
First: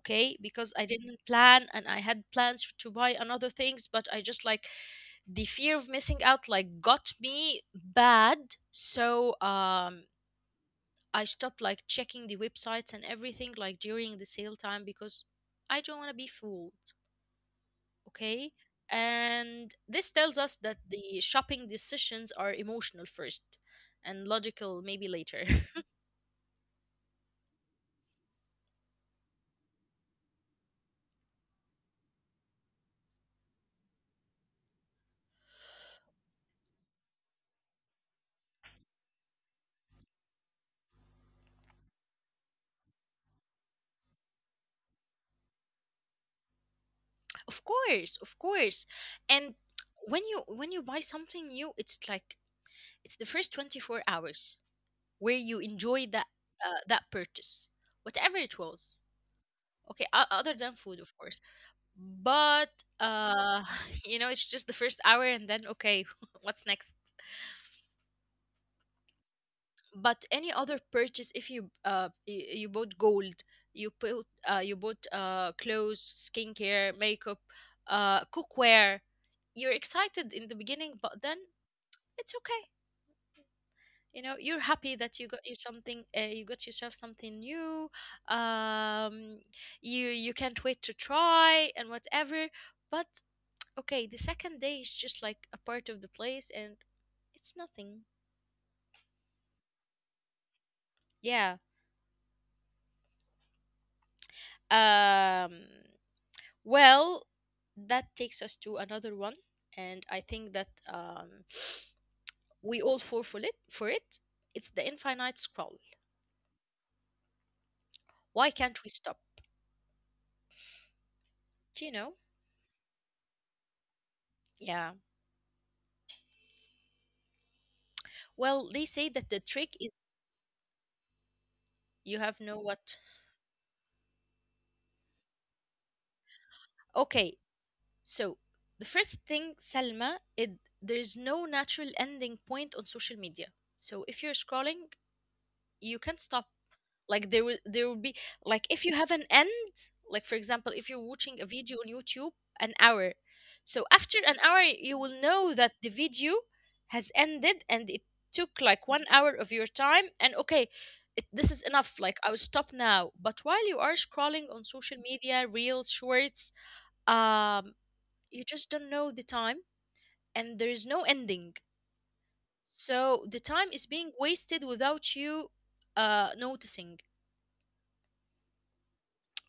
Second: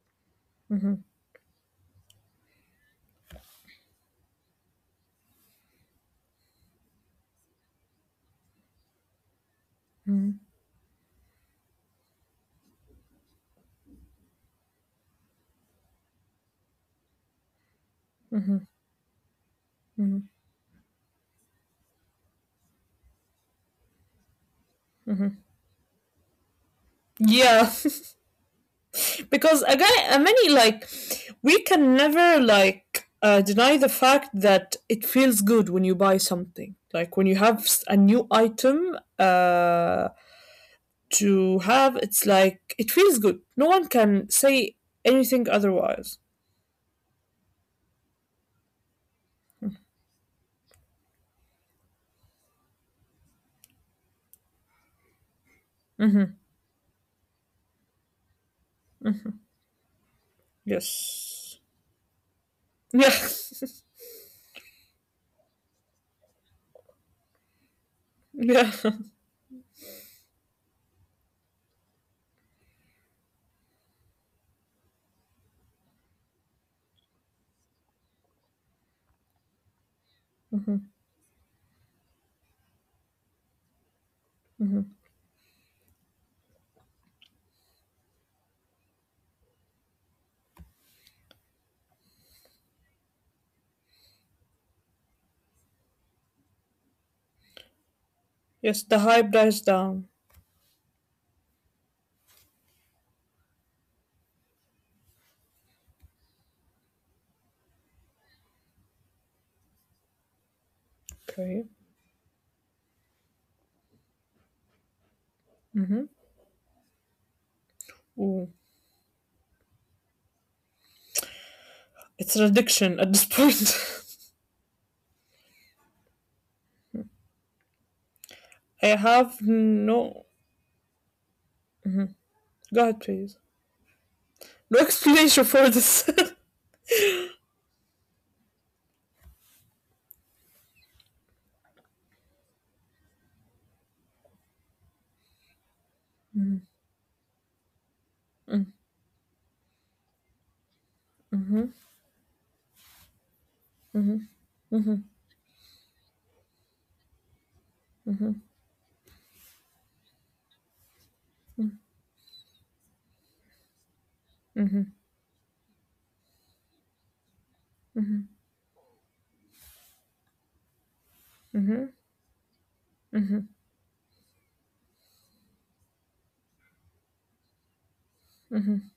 S1: Okay, because I didn't plan and I had plans to buy another things, but I just like the fear of missing out like got me bad. So um I stopped like checking the websites and everything like during the sale time, because I don't want to be fooled. Okay, and this tells us that the shopping decisions are emotional first, and logical maybe later.
S2: Yeah. Because again, I mean, like, we can never like uh, deny the fact that it feels good when you buy something, like when you have s- a new item, uh, to have, it's like, it feels good, no one can say anything otherwise.
S1: Of course, of course. And when you when you buy something new, it's like it's the first twenty-four hours where you enjoy that
S2: Hmm.
S1: uh, that purchase, whatever it was. Okay, o- other than food, of course.
S2: Yes.
S1: But
S2: Yeah.
S1: uh you know, it's just the first hour and then okay, what's next?
S2: Yeah.
S1: But any other purchase, if you uh y- you bought gold, you put uh you bought uh clothes, skincare, makeup, uh cookware, you're excited in the beginning, but then it's okay. You know, you're happy that you got you something uh, you got yourself something new. Um you you can't wait to try and whatever. But okay, the second day is just like a part of the place, and it's nothing.
S2: Yes, the hype dies down.
S1: Yeah. um well, that takes us to another one, and I think that um
S2: Okay.
S1: we all fall for it for it It's the infinite scroll. Why
S2: Ooh.
S1: can't we stop? Do you know?
S2: It's an addiction at this point.
S1: Yeah. Well, they say that the
S2: I
S1: trick is.
S2: have no,
S1: You have no what?
S2: god, please, no explanation for this.
S1: Okay, so the first thing, Salma, it there's no natural ending point on social media. So if you're scrolling, you can't stop. Like there will there will be, like if you have an end, like for example, if you're watching a video on YouTube, an hour. So after an hour, you will know that the video has ended and it took like one hour of your time. And okay, it, this is enough. Like I will stop now. But while you are scrolling on social media, reels, shorts, um you just don't know the time, and there is no ending, so the time is being wasted without you uh noticing.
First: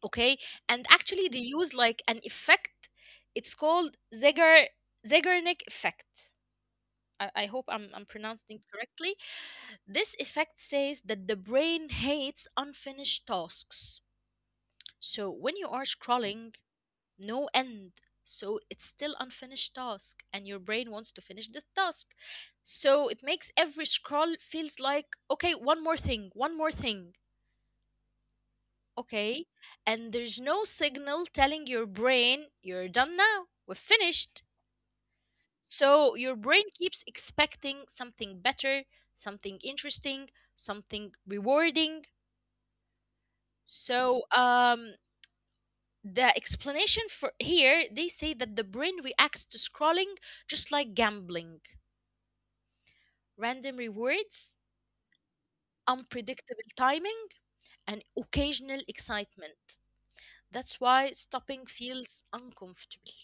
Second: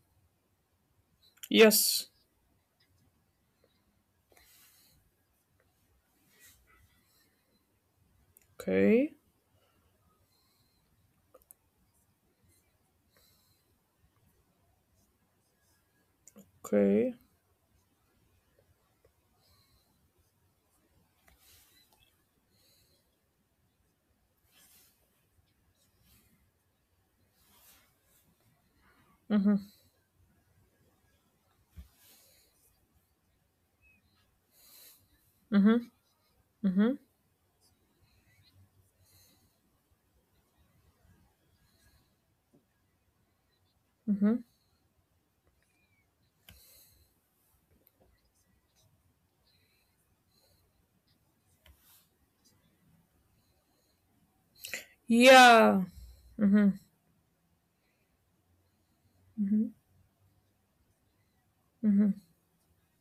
S1: Okay. And actually they use like
S2: Yes.
S1: an effect. It's called Zeigar Zeigarnik effect. I, I hope I'm, I'm pronouncing it correctly.
S2: Okay.
S1: This effect says that the brain hates unfinished tasks. So when you are scrolling,
S2: Okay.
S1: no end. So it's still unfinished task and your brain wants to finish the task. So it makes every scroll feels like okay, one more thing, one more thing. Okay? And there's no signal telling your brain you're done now. We're finished.
S2: Hmm.
S1: So your brain keeps
S2: Hmm.
S1: expecting something better, something interesting, something rewarding. So um the explanation for here, they say that the brain reacts to scrolling just like gambling: random rewards,
S2: Yeah.
S1: unpredictable timing, and occasional excitement. That's why stopping feels uncomfortable.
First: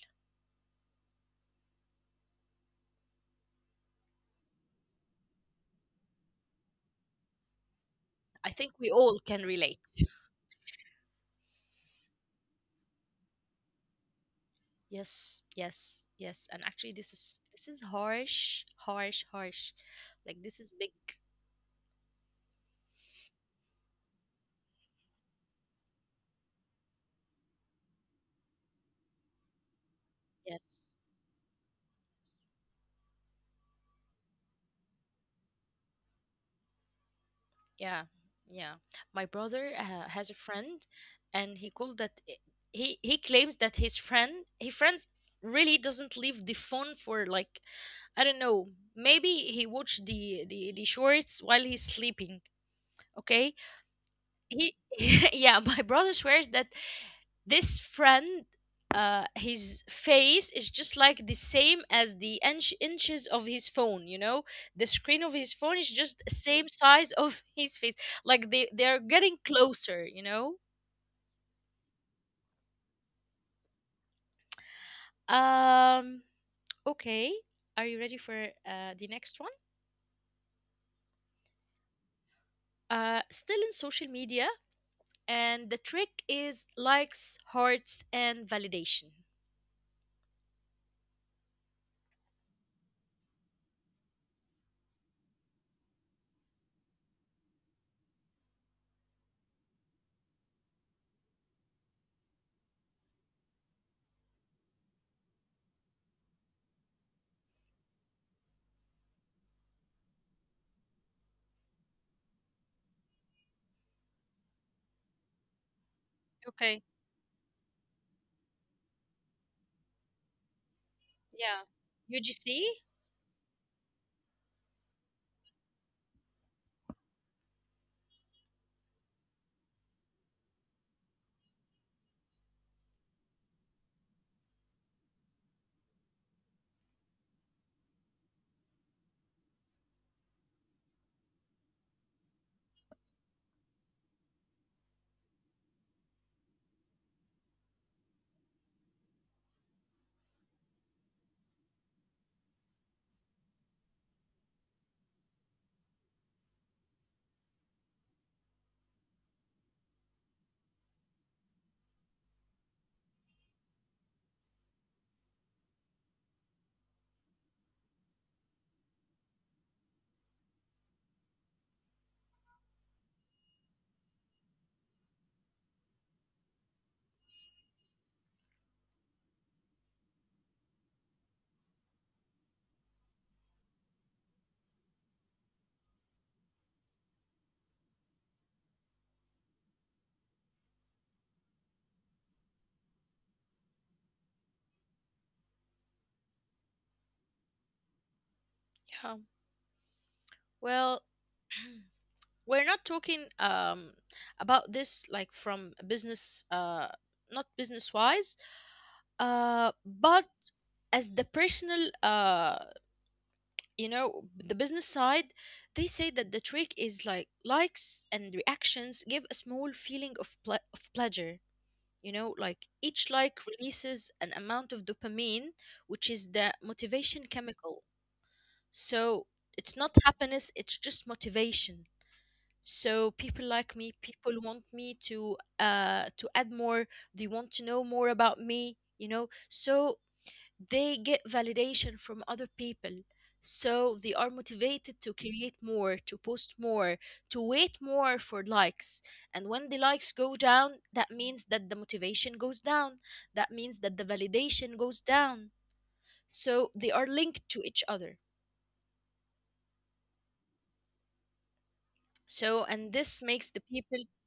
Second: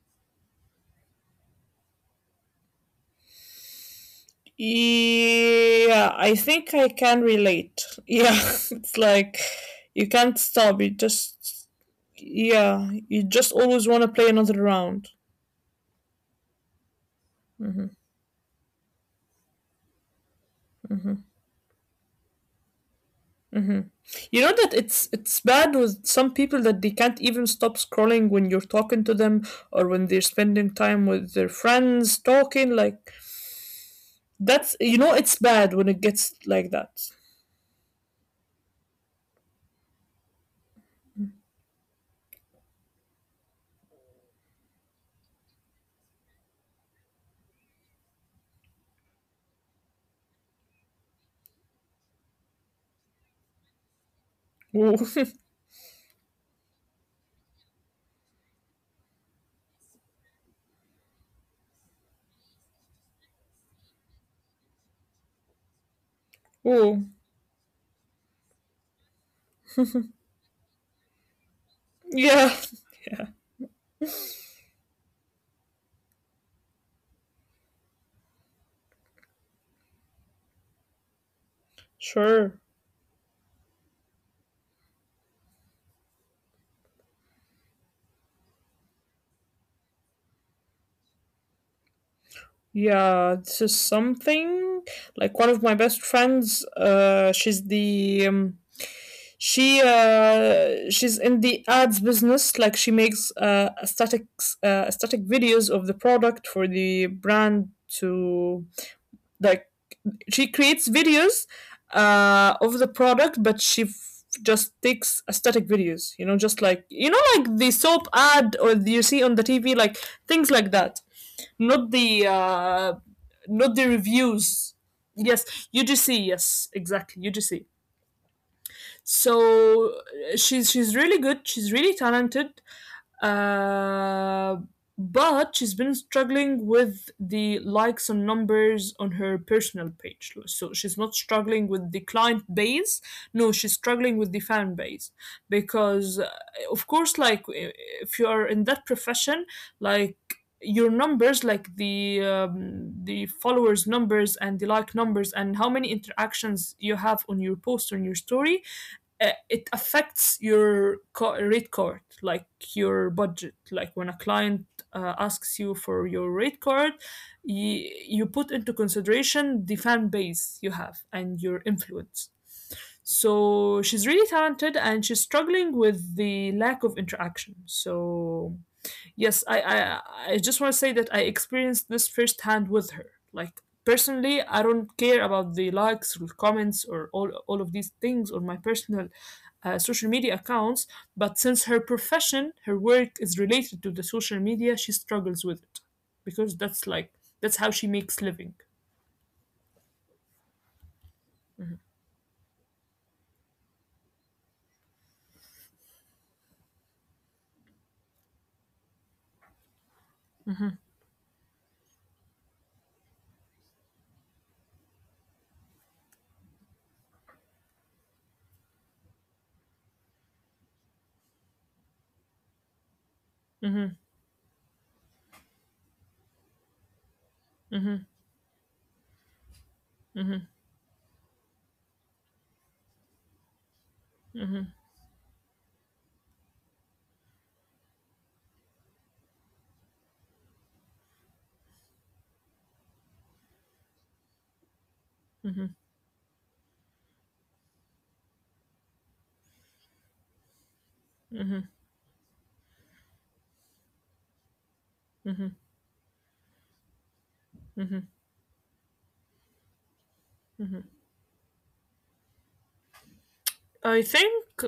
S2: Yeah. I think I can relate. Yeah.
S1: I think we
S2: It's
S1: all
S2: like
S1: can relate.
S2: you can't stop. You just yeah. You just always want to play another round.
S1: Yes, yes, yes. And actually this is this is harsh, harsh, harsh. Like this is big.
S2: You know that it's it's bad with some people that they can't even stop scrolling when you're talking to them or when they're spending time
S1: Yes.
S2: with their friends talking. Like that's, you know it's bad when it gets like that.
S1: Yeah. Yeah. My brother uh, has a friend, and he called that eh, he he claims that his friend, his friend really doesn't leave the phone for like, I don't know. Maybe he watched the the, the shorts while he's sleeping. Okay.
S2: Ooh.
S1: He yeah, my brother swears that this friend, uh his face is just like the same as the inch, inches of his phone, you know, the screen of his phone is just
S2: Ooh.
S1: same size of his face. Like they they're getting closer, you know.
S2: Yeah.
S1: um okay, are you ready for uh the next one?
S2: Sure.
S1: Uh still in social media. And the trick is likes, hearts, and validation.
S2: Yeah, this is something like one of my best friends. Uh, she's the um, she uh, she's in the ads business. Like she makes uh, aesthetic uh, static videos of the product for the brand to like she creates videos uh, of the product, but she f- just takes aesthetic videos. You know, just like you know,
S1: Okay.
S2: like the soap ad or you see on the T V, like things like that. Not
S1: Yeah.
S2: the uh,
S1: U G C?
S2: not the reviews. Yes, U G C. Yes, exactly, U G C. So uh, she's she's really good. She's really talented. Uh, but she's been struggling with the likes and numbers on her personal page. So she's not struggling with the client base. No, she's struggling with the fan base because, uh, of course, like if you are in that profession, like your numbers like the um, the followers numbers and the like numbers and how many interactions you have on your post on your story uh, it affects your co- rate card, like your budget. Like when a client uh, asks you for your rate card, you, you put into consideration the fan base you have and your influence. So she's really talented and she's struggling with the lack of interaction. So yes, I I, I just want to say that I experienced this firsthand with her. Like personally, I don't care about the likes or comments or all all of these things on my personal uh, social media accounts. But since her profession, her work is related to the social media, she struggles with it because that's like that's how she makes living.
S1: Yeah. Well, we're not talking um about this like from a business uh not business wise, uh but as the personal uh you know, the business side. They say that the trick is like likes and reactions give a small feeling of ple- of pleasure. You know, like each like releases an amount of dopamine, which is the motivation chemical. So it's not happiness, it's just motivation. So people like me, people want me to uh to add more, they want to know more about me, you know. So they get validation from other people, so they are motivated to create more, to post more, to wait more for likes. And when the likes go down, that means that the motivation goes down, that means that the validation goes down. So they are linked to each other. So, and this makes the
S2: I
S1: people,
S2: think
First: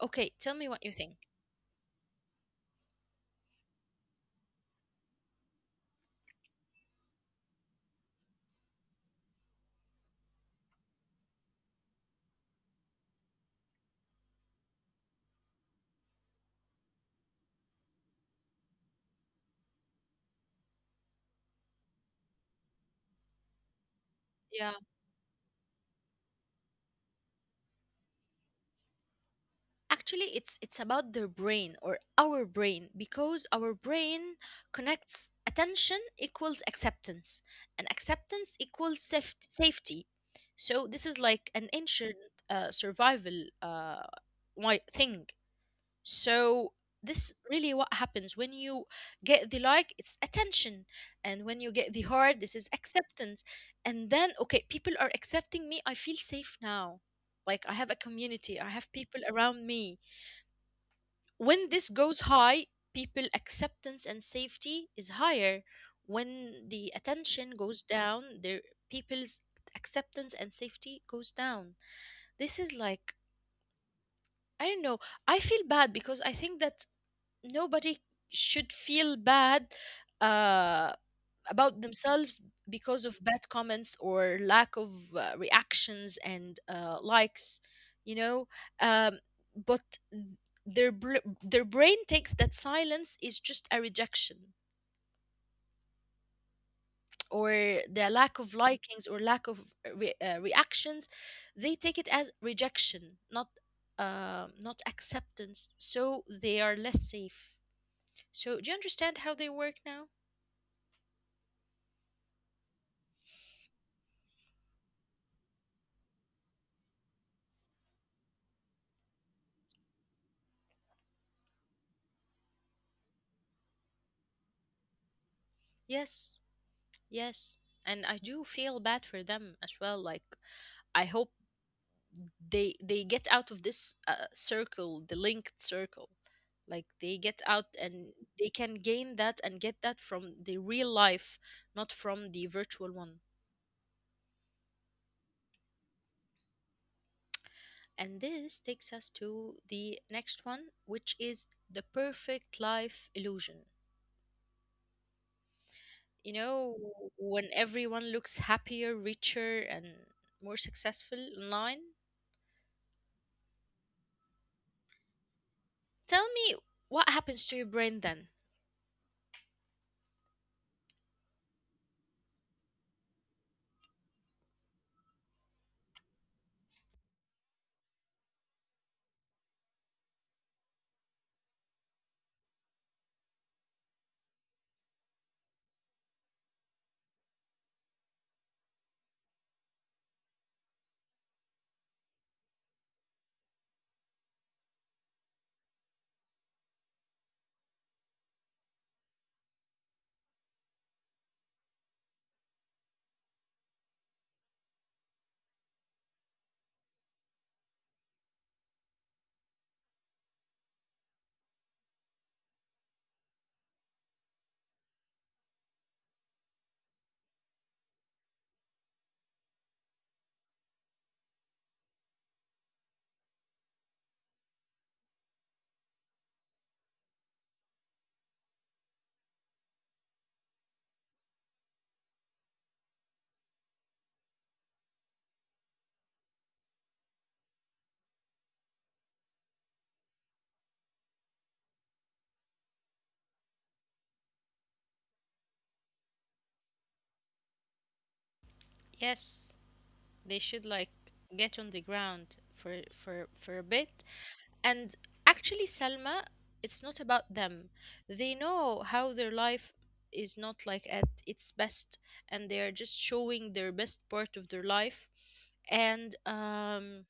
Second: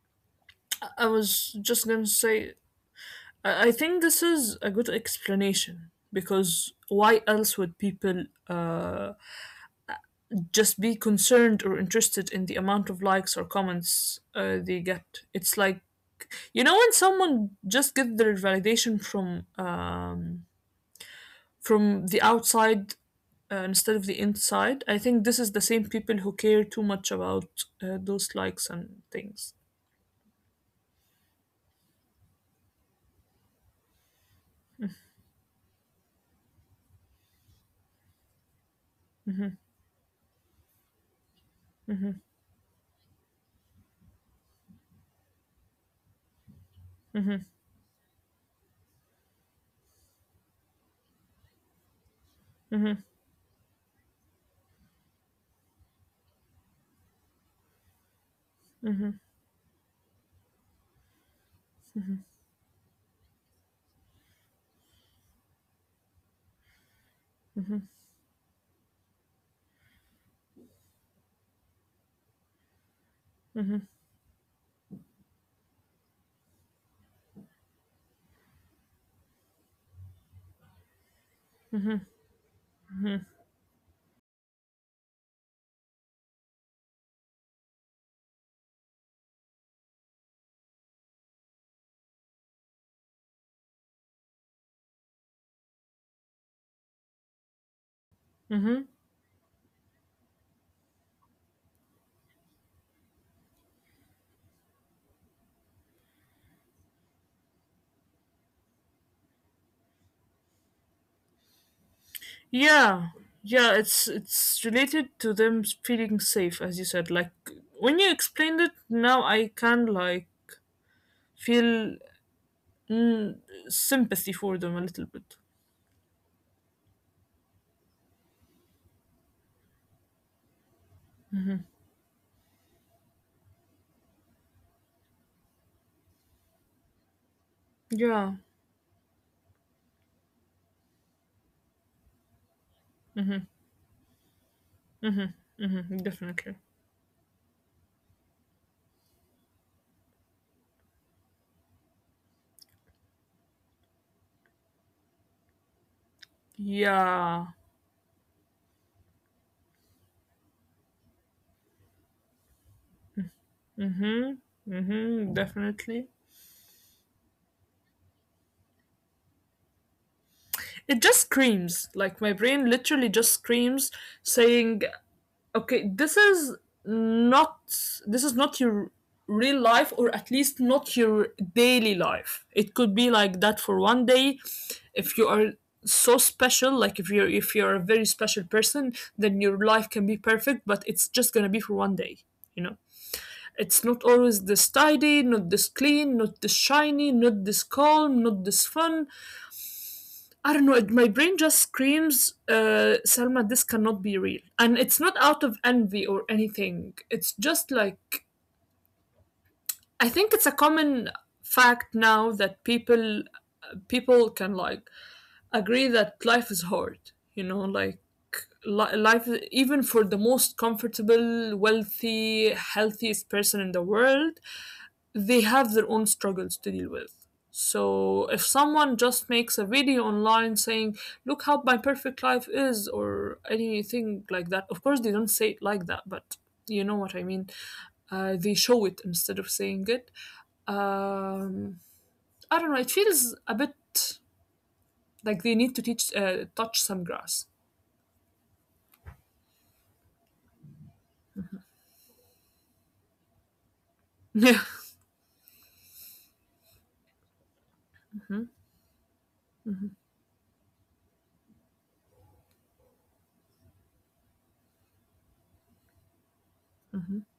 S1: okay, tell me what you
S2: I
S1: think.
S2: was just gonna say I I think this is a good explanation because why else would people uh, just be concerned or interested in the amount of likes or comments uh, they get. It's like you know when someone just get their validation from um, from the outside uh, instead of the inside. I think this is the same people who care too much about uh, those likes and things.
S1: Actually it's it's about their brain, or our brain, because our brain connects attention equals acceptance, and acceptance equals safety safety. So this is like an ancient, uh, survival, uh why thing. So this really what happens when you get the like, it's attention, and when you get the heart, this is acceptance. And then okay, people are accepting me, I feel safe now. Like I have a community, I have people around me. When this goes high, people acceptance and safety is higher. When the attention goes down, their, people's acceptance and safety goes down. This is like, I don't know, I feel bad because I think that nobody should feel bad, uh about themselves, because of bad comments or lack of uh, reactions and uh, likes, you know. um, but th- their br- their brain takes that silence is just a rejection, or their lack of
S2: Mm-hmm.
S1: likings or lack of re- uh, reactions. They take it as rejection, not uh, not acceptance, so they are less safe. So do you understand how they work now?
S2: Yeah, yeah. It's it's related to them feeling safe, as you said. Like when you explained it now, I can like feel Mm, sympathy for them a little bit.
S1: Yes. Yes, and I do feel bad for them as well. Like I hope they they get out of this uh, circle, the linked circle. Like they get out, and
S2: Yeah,
S1: they can gain that and get that from the real life, not from the virtual one.
S2: mhm, definitely.
S1: And this takes us to the next one, which is the perfect life illusion. You know, when
S2: Yeah,
S1: everyone looks happier, richer, and more successful online,
S2: hmm definitely.
S1: tell me, what happens to your brain then?
S2: It just screams. Like my brain literally just screams, saying, "Okay, this is not. This is not your real life, or at least not your daily life. It could be like that for one day, if you are." So special, like if you're if you're a very special person, then your life can be perfect, but it's just gonna be for one day, you know. It's not always this tidy, not this clean, not this shiny, not this calm, not this fun. I don't know. It, my brain just screams, uh, Selma, this cannot be real. And it's not out of envy or anything. It's just like, I think it's a common fact now that people people can like agree that life is hard, you know. Like li- life, even for the most comfortable wealthy healthiest person in the world, they have their own struggles to deal with. So if someone just makes a video online saying, "Look how my perfect life is," or anything like that, of course they don't say it like that, but you know what I mean. Uh, they show it instead of saying it. Um, I don't know. It feels a bit like they need to teach uh, touch some grass.
S1: Yes, they should like get on the ground for for for a bit.
S2: Yeah.
S1: And actually, Salma, it's not about them. They know how their life is not like at its best, and they are just showing their best part of their life. And um,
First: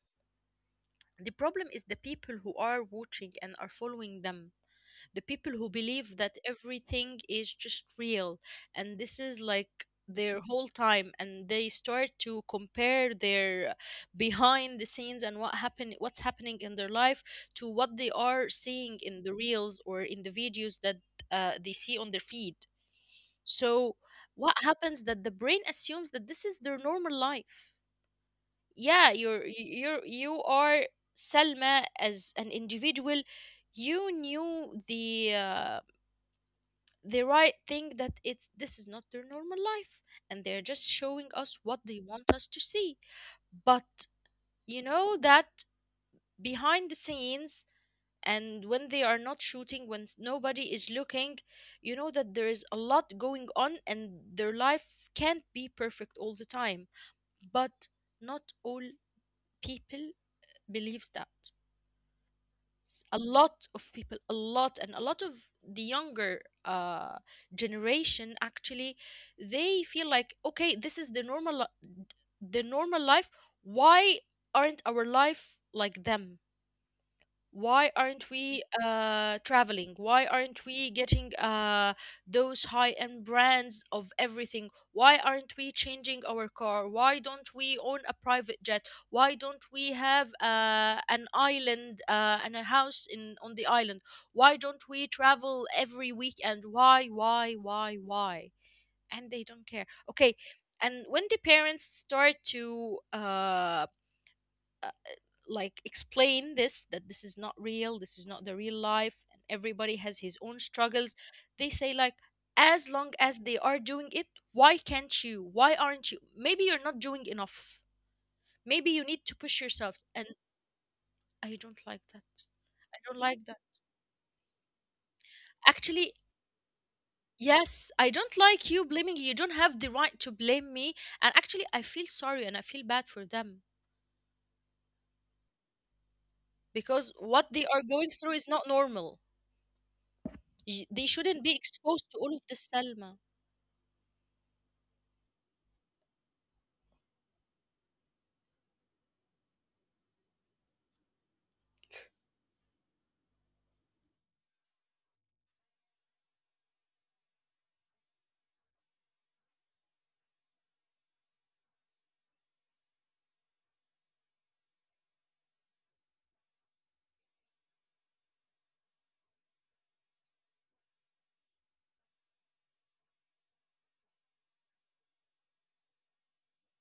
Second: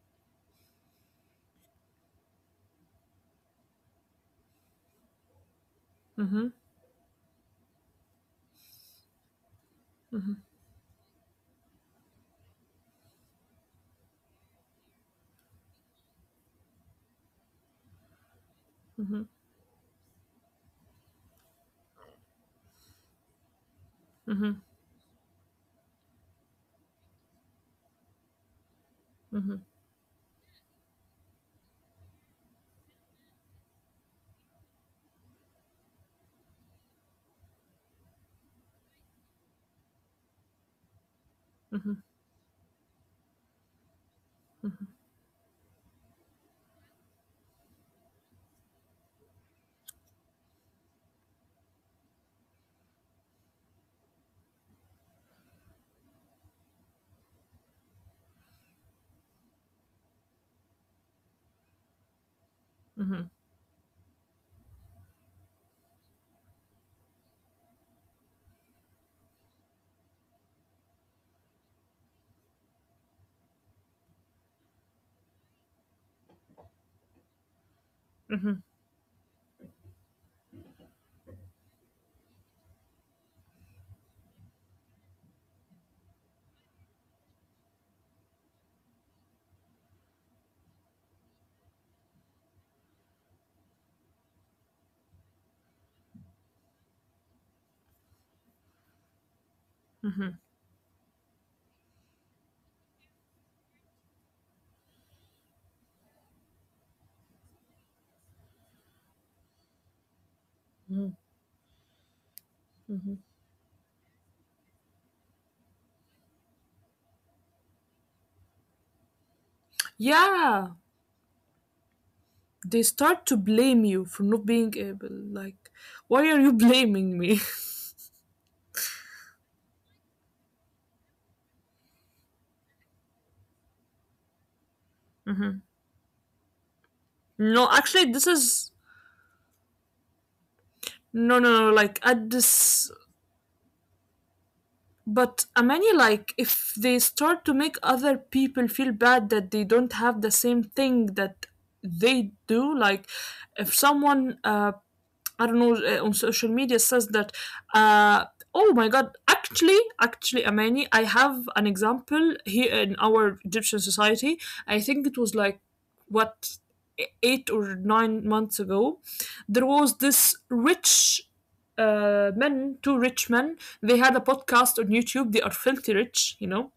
S1: the problem is the people who are watching and are following them, the people who believe that everything is just real and this is like their whole time, and they start to compare their behind the scenes and what happen what's happening in their life to what they are seeing in the reels or in the videos that uh, they see on their feed. So what happens that the brain assumes that this is their normal life. Yeah, you're you're you are Selma as an individual, you knew the uh, the right thing that it's this is not their normal life, and they're just showing us what they want us to see. But you know that behind the scenes, and when they are not shooting, when s- nobody is looking, you know that there is a lot going on and their life can't be perfect all the time. But not all people believes that. S- a lot of people, a lot and a lot of the younger, uh, generation actually, they feel like okay, this is the normal li- the normal life. Why aren't our life like them? Why aren't we uh, traveling? Why aren't we getting uh, those high end brands of everything? Why aren't we changing our car? Why don't we own a private jet? Why don't we have uh, an island uh, and a house in on the island? Why don't we travel every weekend? Why, why, why, why? And they don't care. Okay, and when the parents start to uh, uh, like explain this, that this is not real, this is not the real life, and everybody has his own struggles, they say like, as long as they are doing it, why can't you? Why aren't you? Maybe you're not doing enough, maybe you need to push yourselves, and
S2: Yeah.
S1: I don't like that.
S2: They
S1: I don't
S2: start
S1: like
S2: to
S1: that,
S2: blame you for not being able. Like,
S1: actually.
S2: why are you blaming me?
S1: Yes, I don't like you blaming you. You don't have the right to blame me. And actually I feel sorry and I feel bad for them, because what they
S2: No,
S1: are going
S2: actually,
S1: through
S2: this
S1: is not
S2: is
S1: normal. Y- they shouldn't
S2: no,
S1: be
S2: no, no. Like
S1: exposed to all
S2: at
S1: of this,
S2: this,
S1: Salma.
S2: but uh, many, like if they start to make other people feel bad that they don't have the same thing that they do, like if someone uh, I don't know, uh, on social media says that, uh, oh my God, actually, actually, Amani, I have an example here in our Egyptian society. I think it was like, what, e- eight or nine months ago, there was this rich uh, men, two rich men. They had a podcast on YouTube. They are filthy rich, you know.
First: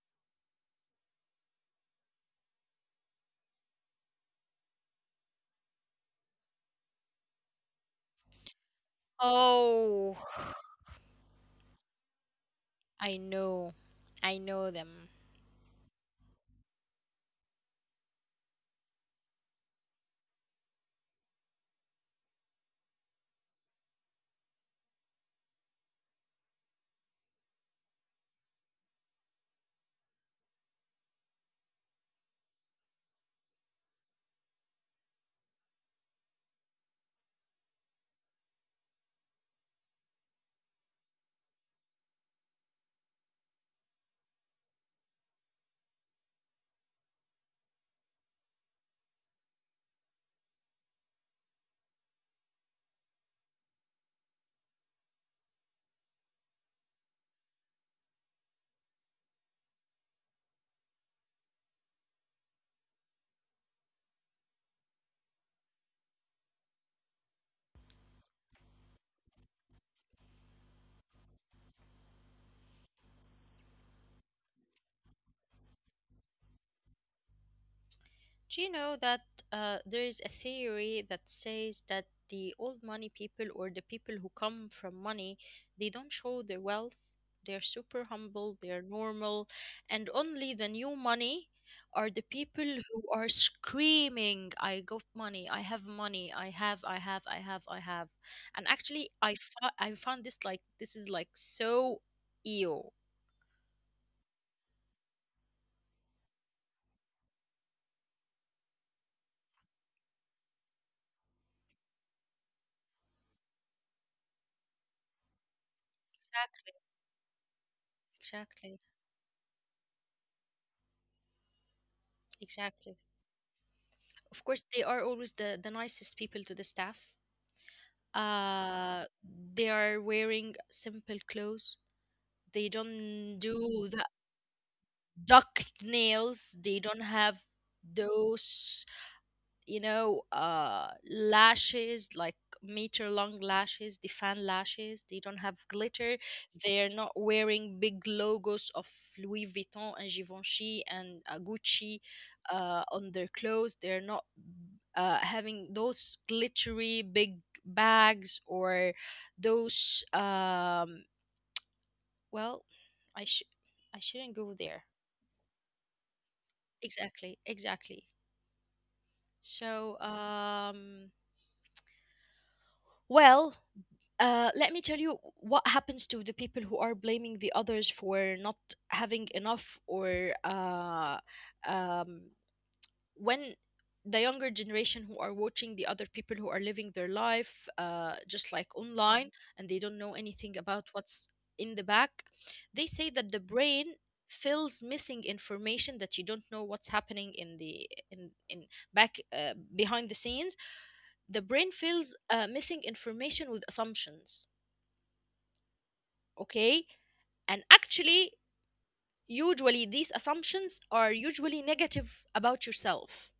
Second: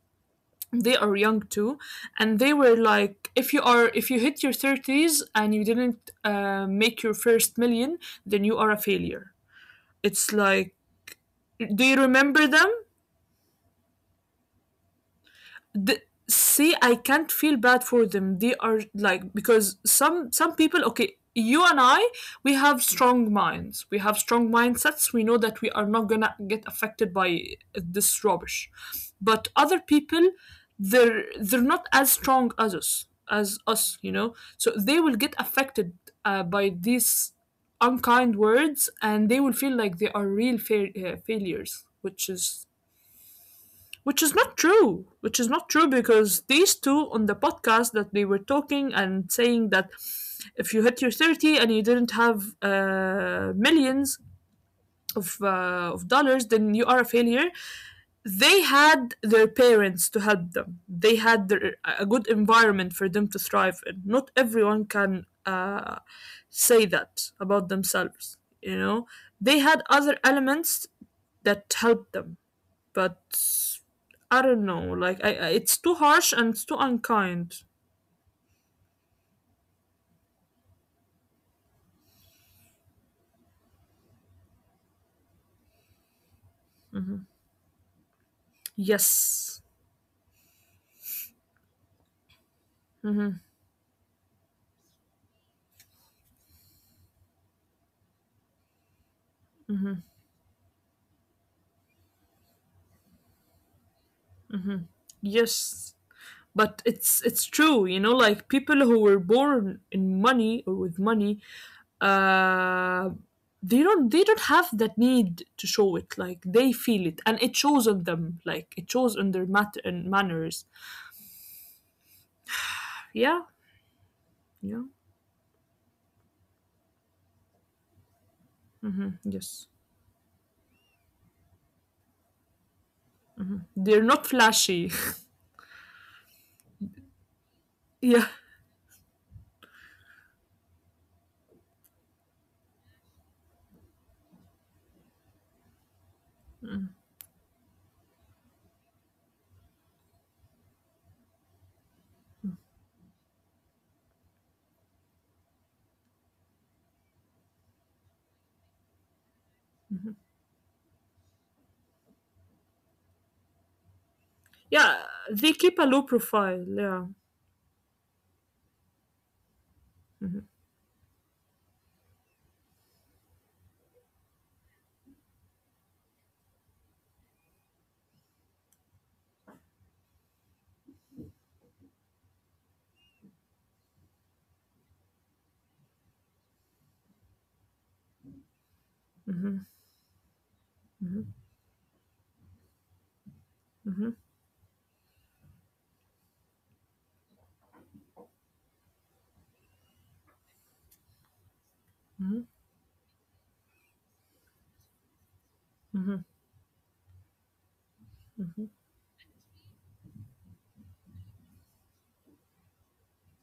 S2: They are young too, and they were like if you are if you hit your thirties and you didn't uh, make your first million, then you are a failure.
S1: Oh,
S2: It's like, do you remember them?
S1: I know. I know them.
S2: the, See, I can't feel bad for them. They are like because some some people, okay, you and I, we have strong minds, we have strong mindsets, we know that we are not gonna get affected by this rubbish. But other people, they're they're not as strong as us as us, you know, so they will get affected uh, by these unkind words, and they will feel like they are real fa- uh, failures, which is which is not true, which is not true, because these two on the podcast that they were talking and saying that if you hit your thirty and you didn't have uh, millions of, uh, of dollars, then you are a failure. They had their parents to help them, they had their, a good environment for them to thrive in. Not everyone can uh, say that about themselves, you know. They had other elements that helped them. But I don't know, like I, I it's too harsh and it's too unkind.
S1: Do you know that uh, there is a theory that says that the old money people, or the people who come from money, they don't show their wealth. They're super humble, they're
S2: Yes.
S1: normal, and only the new money are the people
S2: Hmm.
S1: who are screaming, I got money, I have money, I have, I have, I have, I have. And actually, I, fo- I found this like, this is like so ew.
S2: Yes. But it's it's true, you know, like people who were born in money or with money, uh they don't they don't have that need to show it. Like they feel it and it shows on them, like it
S1: Exactly.
S2: shows on their mat and manners.
S1: Exactly.
S2: Yeah,
S1: Of course,
S2: yeah.
S1: they are always the, the nicest people to the staff. Uh,
S2: Yes.
S1: they are wearing simple clothes. They don't do
S2: They're
S1: the
S2: not flashy.
S1: duck nails. They don't have
S2: Yeah,
S1: those, you know, uh, lashes, like meter long lashes, the fan lashes. They don't have glitter. They're not wearing big logos of Louis Vuitton and Givenchy and uh, Gucci uh, on their clothes. They're not uh, having those glittery big bags or those, um, well, I, sh- I shouldn't go there.
S2: yeah. They keep a low profile, yeah.
S1: Exactly, exactly. So, um, well, uh, let me tell you what happens to the people who are blaming the others for not having enough, or uh, um, when the younger generation who are watching the other people who are living their life uh, just like online,
S2: Hmm.
S1: and they don't know anything about what's in the back, they say that the brain
S2: Hmm.
S1: fills missing information. That you don't know what's happening in the in in back, uh, behind the scenes, the brain fills
S2: Hmm.
S1: uh, missing information with assumptions.
S2: Mm-hmm,
S1: Okay. And actually, usually these assumptions are usually negative about yourself,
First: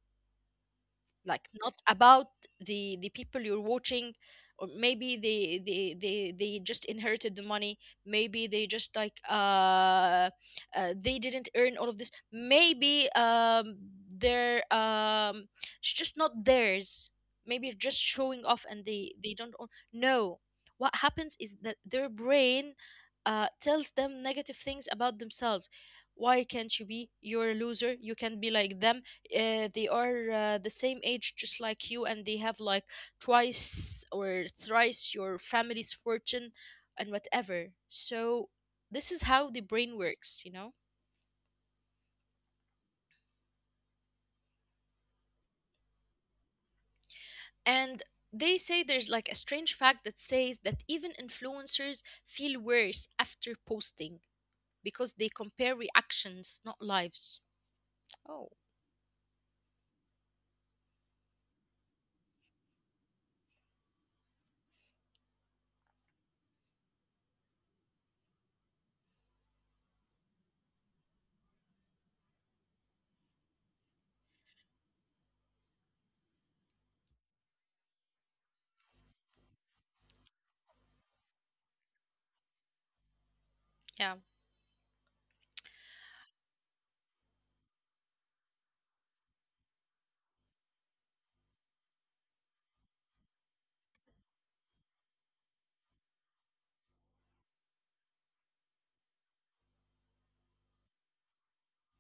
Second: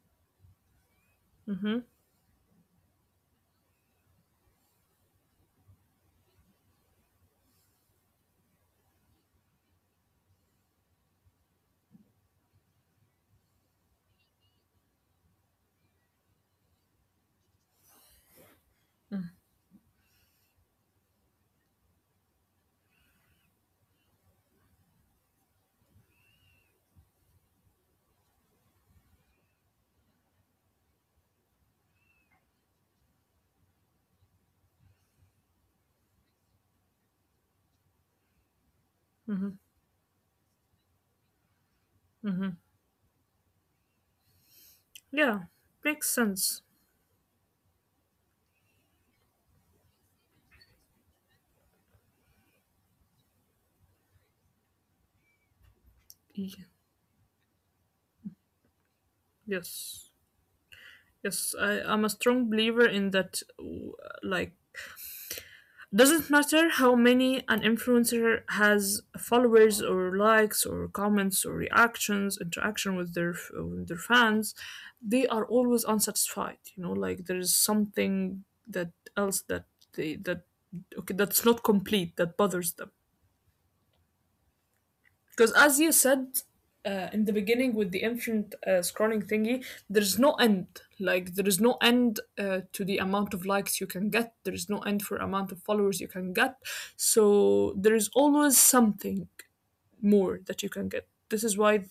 S1: like
S2: mm-hmm,
S1: not about the the people you're watching, or maybe they they they, they just inherited the money, maybe they just like uh, uh they didn't earn all of this, maybe um they're, um it's just not theirs, maybe it's just showing off and they they don't own. No. What happens is that their brain uh tells them negative things about themselves. Why can't you be? You're a loser. You can be like them. Uh, they are uh, the same age just like you, and they have like twice or thrice your family's fortune and whatever. So this is
S2: mm-hmm,
S1: how the brain works, you know.
S2: mm-hmm. Yeah, makes sense.
S1: And they say there's like a strange fact that says that even influencers feel worse after posting because they compare reactions,
S2: Y-
S1: not lives. Oh,
S2: Yes, yes, I, I'm a strong believer in that. w- Like, doesn't matter how many an influencer has followers or likes or comments or reactions, interaction with their f- with their fans, they are always unsatisfied. You know, like there is something that else that they that okay that's not complete that bothers them.
S1: yeah.
S2: Because as you said uh, in the beginning with the infinite uh, scrolling thingy, there's no end. Like there is no end uh, to the amount of likes you can get. There is no end for amount of followers you can get. So there is always something more that you can get. This is why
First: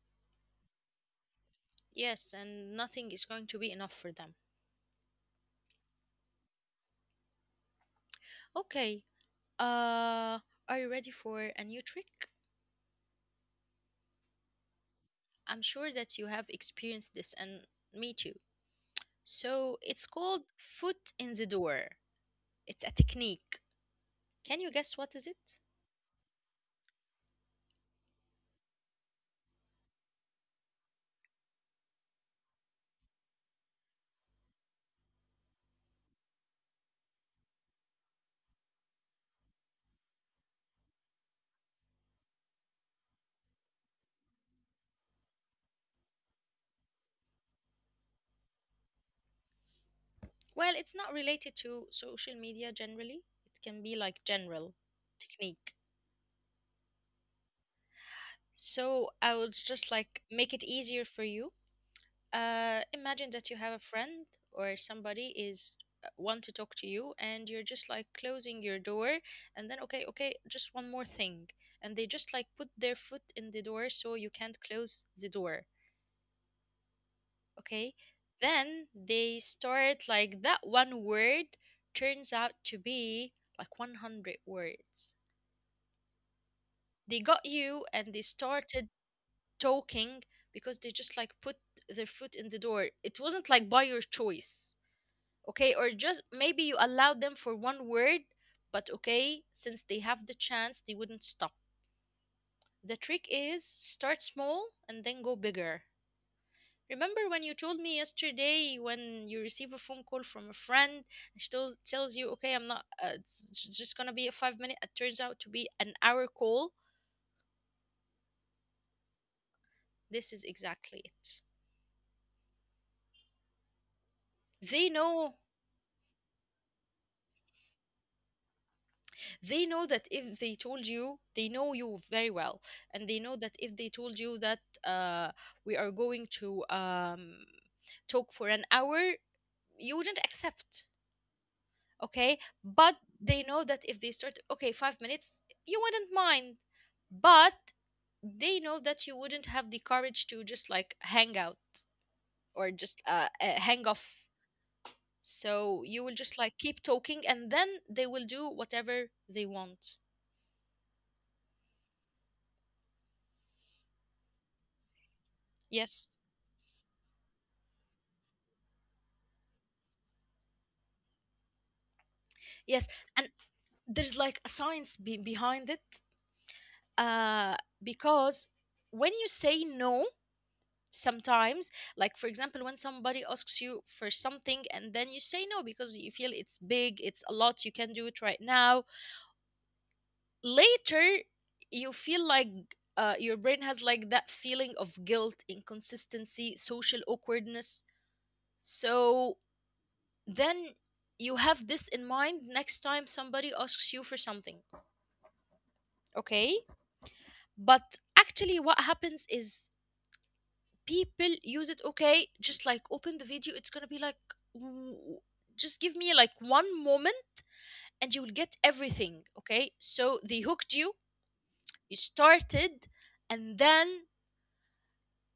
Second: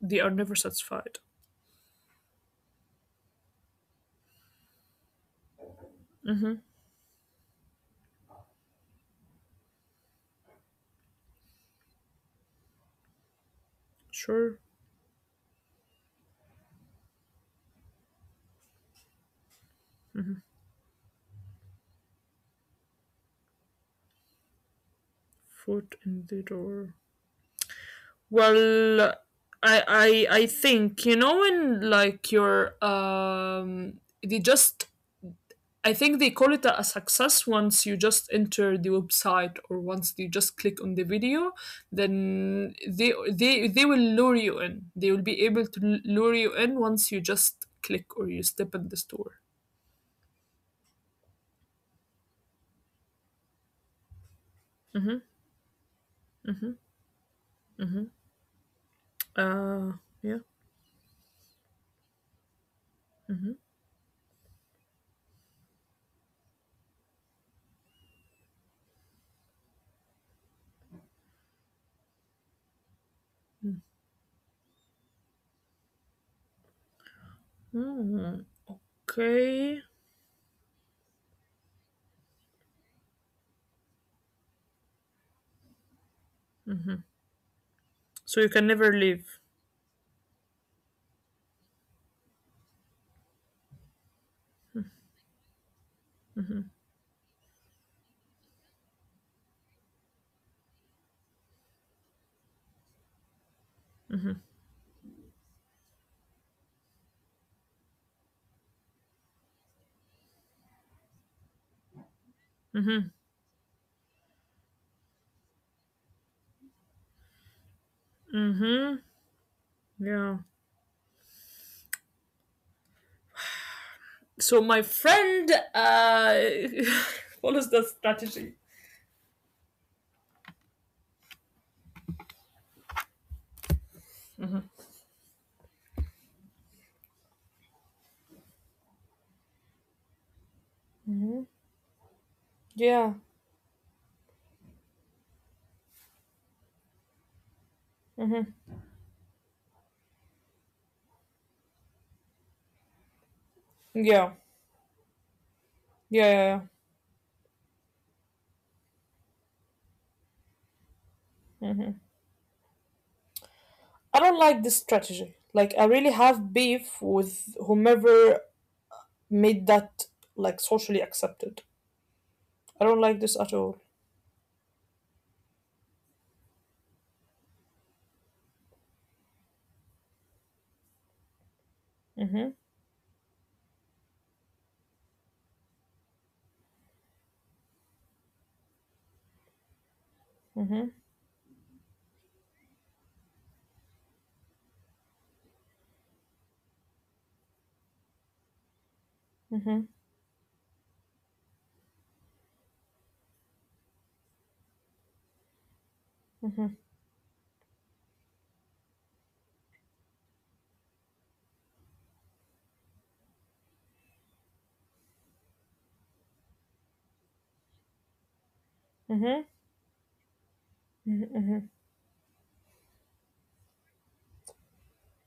S2: they are never satisfied.
S1: Yes, and nothing is going to be enough for them. Okay. uh are you ready for a new trick?
S2: Sure,
S1: I'm sure that you have experienced this, and me too. So it's called foot in the door. It's a technique. Can you guess what is it?
S2: foot in the door. Well, I I I think you know when like your um they just I think they call it a, success once you just enter the website or once you just click on the video, then they they they will lure you in. They will be able to lure you in once you just click or you step in the store.
S1: Well, it's not related to social media generally. It can be like general technique. So I would just
S2: Uh
S1: like
S2: yeah.
S1: make it easier for you. Uh, imagine that you have a friend, or somebody is uh, want to talk to you, and you're just like closing your door, and then okay, okay, just one more thing, and they just like put their foot in the door so you can't close the door. Okay, then they
S2: Okay.
S1: start like that one word turns out to be like a hundred words. They got you and they
S2: So you can
S1: started
S2: never leave.
S1: talking because they just like put their foot in the door. It wasn't like by your choice. Okay, or just maybe you allow them for one word, but okay, since they have the chance, they wouldn't stop. The trick is start small and then go bigger. Remember when you told me yesterday when you receive a phone call from a friend and she tells, tells you okay, I'm not uh, it's j- just gonna be a five minute, it turns out to be an hour call. This is
S2: Yeah.
S1: exactly it.
S2: So
S1: they
S2: my
S1: know
S2: friend uh follows that strategy.
S1: they know that if they told you, they know you very well, and they know that if they told you that uh, we are going to um, talk for an hour, you wouldn't accept. Okay, but
S2: Yeah.
S1: they know that if they start okay five minutes, you wouldn't mind. But they know that you wouldn't have the courage to just like hang out, or just uh, uh, hang off.
S2: Yeah.
S1: So you will
S2: Yeah.
S1: just
S2: Yeah,
S1: like
S2: yeah.
S1: keep talking, and then they will do whatever they want.
S2: I don't like this strategy. Like I
S1: Yes.
S2: really have beef with whomever made that like socially accepted.
S1: Yes,
S2: I don't like
S1: and
S2: this at all.
S1: there's like a science be- behind it, uh, because when you say no, sometimes, like for example, when somebody asks you for something and then you say no because you feel it's big, it's a lot, you can do it right now, later, you feel like uh, your brain has like that feeling of guilt, inconsistency, social awkwardness. So then you have this in mind next time somebody asks you for something, okay? But actually what happens is people use it, okay, just like open the video, it's gonna be like w- just give me like one moment and you will get everything, okay, so they hooked you. You started, and then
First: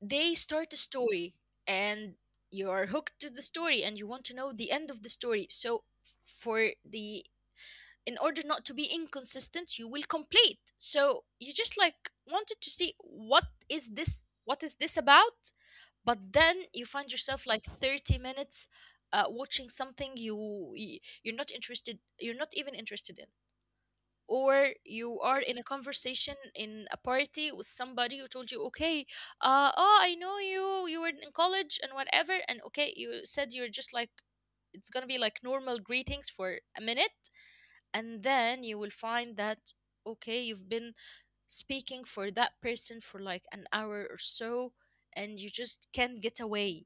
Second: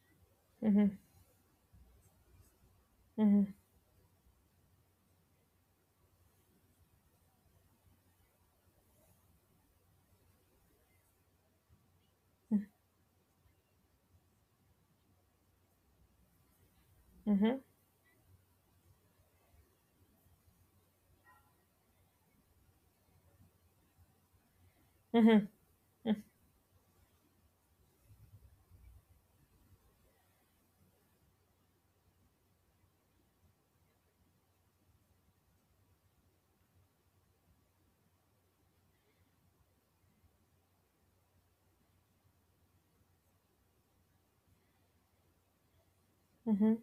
S1: they start a story, and you are hooked to the story and you want to know the end of the story. So for the, in order not to be inconsistent, you will complete, so you just like wanted to see what is this, what is this about. But then you find yourself like thirty minutes uh, watching something you, y- you're not interested, you're not even interested in. Or you are in a conversation in a party with somebody who told you, okay, uh oh, I know you, you were in college and whatever, and okay, you said, you're just like it's gonna be like normal greetings for a minute, and then you will find that okay, you've been speaking for that person for like an hour or so, and you just can't get
S2: Hmm.
S1: away.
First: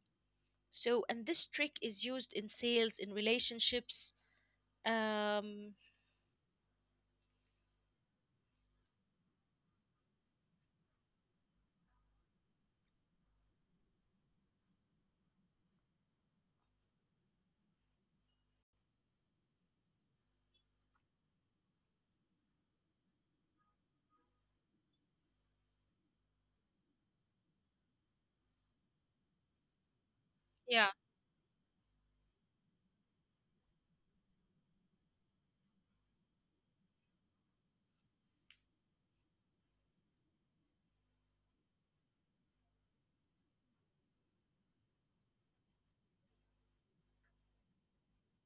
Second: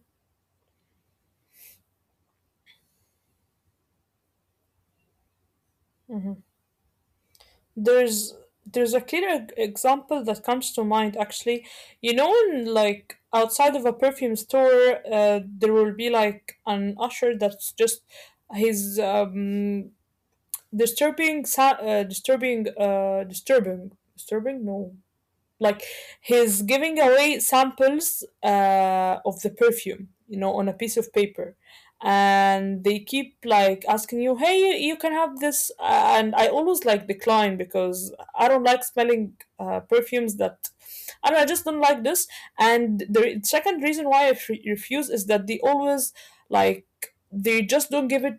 S1: So and this trick is used in sales, in relationships. um
S2: Hmm. There's there's a clear e- example that comes to mind actually. You know, in, like outside of a perfume store, uh, there will be like an usher that's just his um disturbing sa- uh, disturbing uh disturbing disturbing no like he's giving away samples uh, of the perfume, you know, on a
S1: yeah.
S2: piece of paper, and they keep like asking you, hey, you can have this. Uh, and I always like decline because I don't like smelling uh, perfumes that i don't I just don't like this. And the second reason why i f- refuse is that they always like they just don't give it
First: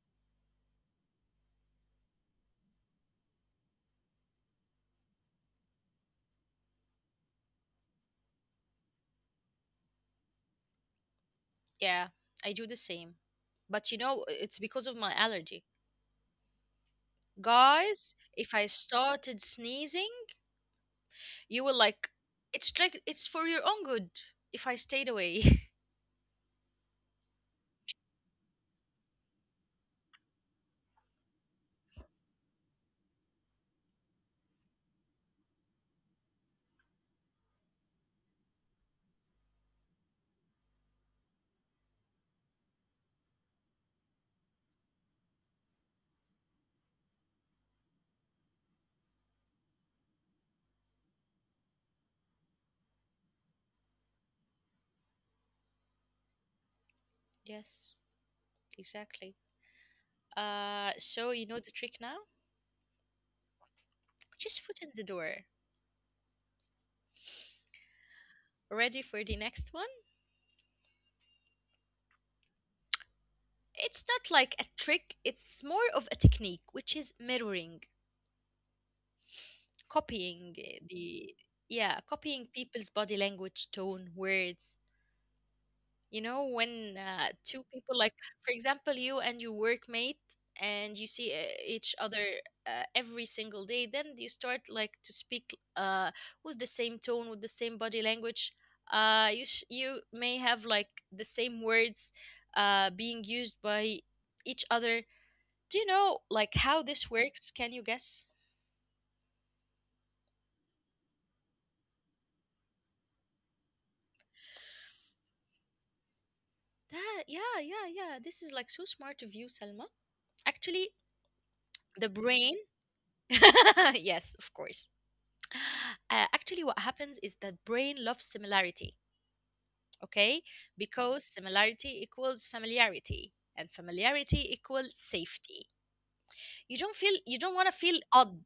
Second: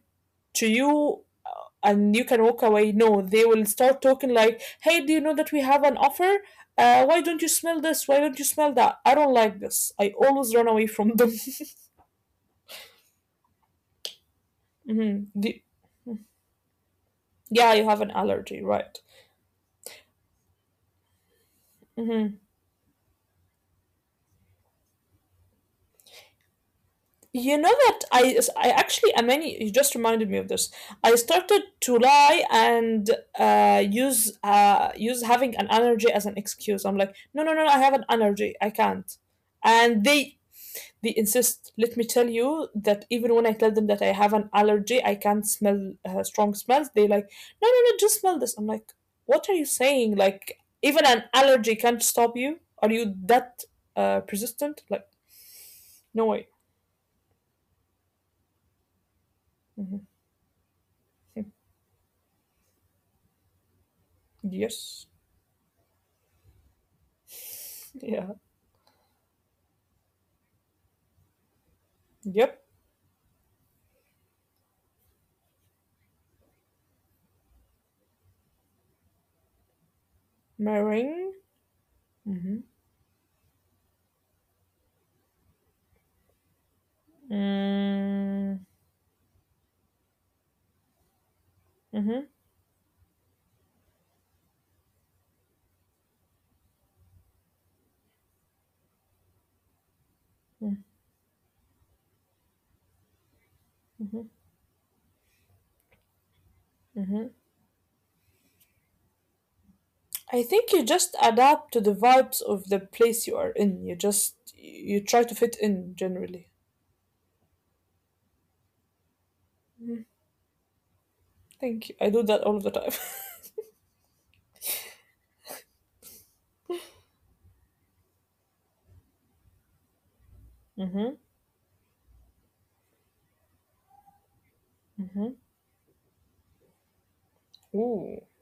S2: to you, uh, and you can walk away. No, they will start talking like, hey, do you know that we have an offer? Uh, why don't you smell this? Why don't you smell that? I don't like this. I always run away from them.
S1: Yeah, I do the same, but you know it's because of my
S2: Mhm.
S1: allergy.
S2: The yeah, you have an
S1: Guys, if
S2: allergy,
S1: I
S2: right?
S1: started sneezing, you will like,
S2: Hmm.
S1: it's like it's for your own good if I stayed away.
S2: You know that I, I actually, Amani, you just reminded me of this. I started to lie and uh, use uh, use having an allergy as an excuse. I'm like, no, no, no, I have an allergy. I can't. And they They insist, let me tell you that even when I tell them that I have an allergy, I can't smell uh, strong smells. They like, no, no, no, just smell this. I'm like, what are you saying? Like, even an allergy can't stop you. Are you that uh, persistent? Like, no way.
S1: Yes, exactly.
S2: Mhm.
S1: Uh so you know the trick now, just foot in the
S2: Yes.
S1: door.
S2: Yeah.
S1: Ready for the next one?
S2: Yep.
S1: It's not like a trick, it's more of a technique, which is mirroring, copying uh,
S2: My
S1: the,
S2: ring.
S1: yeah, copying
S2: Mm-hmm.
S1: people's body language, tone, words. You know, when uh, two people, like for
S2: Mm-hmm.
S1: example, you and your workmate, and you see uh, each other uh, every single day, then you start like to speak uh, with the same tone, with the same body language. Uh, you sh- you may have like the same words uh, being used by
S2: Mm-hmm.
S1: each other. Do you know like how this
S2: Mm-hmm.
S1: works? Can you guess?
S2: I think you just adapt to the vibes of the place you are in. You just you try to fit in generally.
S1: That, yeah, yeah, yeah. This is like so smart of you, Salma. Actually,
S2: Thank you.
S1: the
S2: I do that
S1: brain,
S2: all of the time.
S1: yes, of course. Uh, actually what happens is that brain loves similarity, okay,
S2: Mm-hmm.
S1: because similarity equals familiarity and familiarity equals safety. You don't feel, you don't want to feel
S2: Ooh.
S1: odd.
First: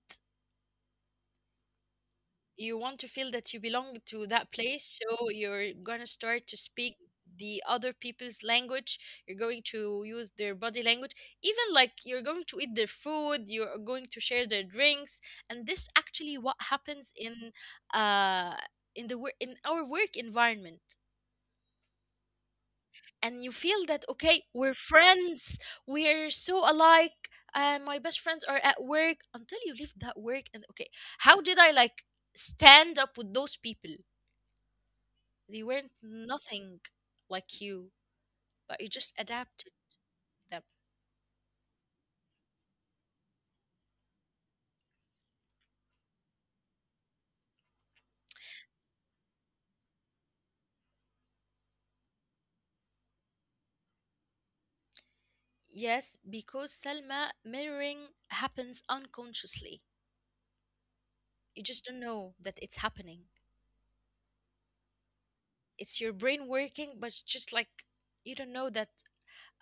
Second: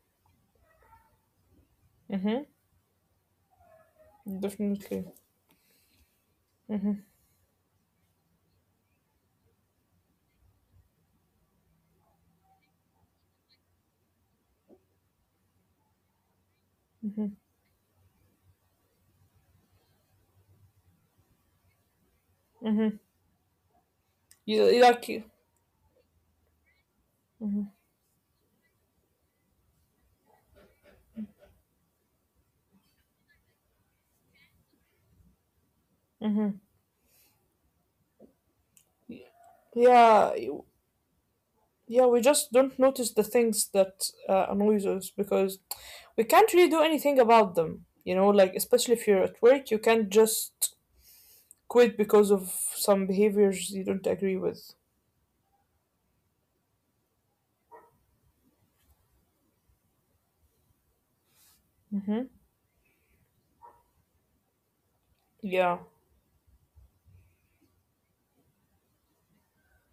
S2: Mm-hmm.
S1: You want to feel that you belong to that place,
S2: Definitely.
S1: so you're going to start to speak
S2: Mm-hmm.
S1: the other people's language, you're going to use their body language, even like you're going to eat their food, you're going to share their drinks. And this actually what happens in uh in the wor- in our work environment,
S2: Mm-hmm.
S1: and you feel that okay,
S2: You,
S1: we're
S2: like,
S1: friends, we're so alike, uh, my best friends are at work, until you leave that work and okay, how did I like stand up with those people? They weren't
S2: mm-hmm.
S1: nothing like you, but you just adapted
S2: yeah, you-
S1: them.
S2: yeah. We just don't notice the things that uh, annoys us because we can't really do anything about them. You know, like especially if you're at work, you can't just quit because of some behaviors you don't agree with.
S1: Yes, because Selma, mirroring happens unconsciously. You just
S2: Mm-hmm.
S1: don't know that it's happening.
S2: Yeah.
S1: It's your brain working, but it's just like you don't know that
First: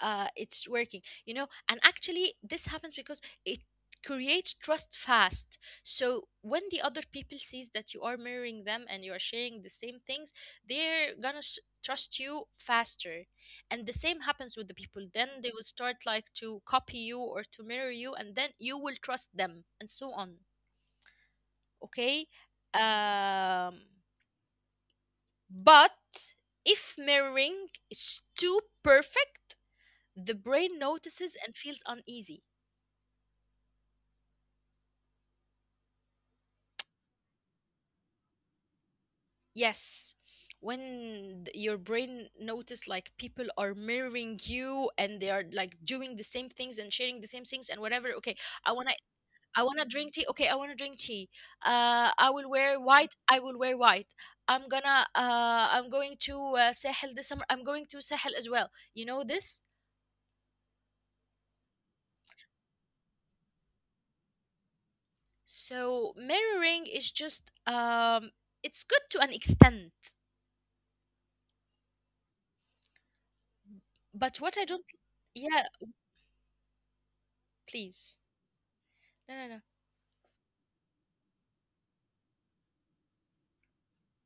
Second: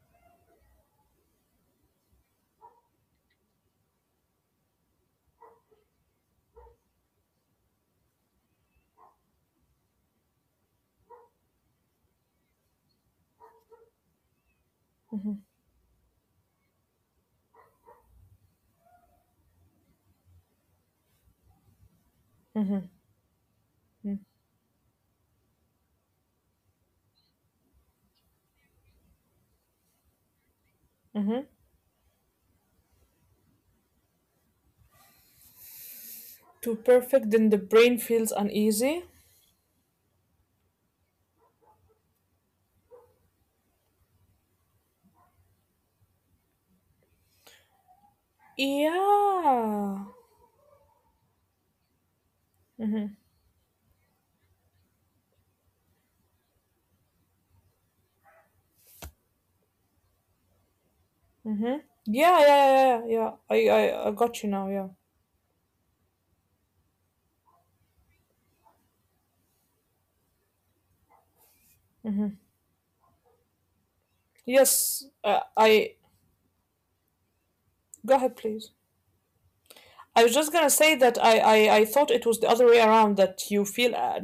S1: uh, it's working, you know. And actually this happens because it creates trust fast. So when the other people sees that you are mirroring them and you are sharing the same things, they're gonna s trust you faster. And the same happens with the people, then they will start like to copy you or to mirror you, and then you will trust them and so on. Okay. um but if mirroring is too perfect, the brain notices and feels uneasy.
S2: Too perfect, then the brain feels uneasy.
S1: Yes. When th- your brain notice like people are mirroring you and they are like doing the same things and sharing the same things and whatever. Okay, I wanna, I wanna
S2: Yeah.
S1: drink tea. Okay, I wanna drink tea. Uh, I will wear white. I will wear white. I'm gonna uh, I'm going to uh, Sahel this summer. I'm going to Sahel as well. You know this.
S2: Yeah, yeah, yeah, yeah. I, I, I got you now. Yeah.
S1: So mirroring is just um, it's good to an extent. But what I don't,
S2: Yes, uh,
S1: yeah,
S2: I
S1: please,
S2: go ahead, please.
S1: no, no, no.
S2: I was just gonna say that I, I I thought it was the other way around that you feel uh,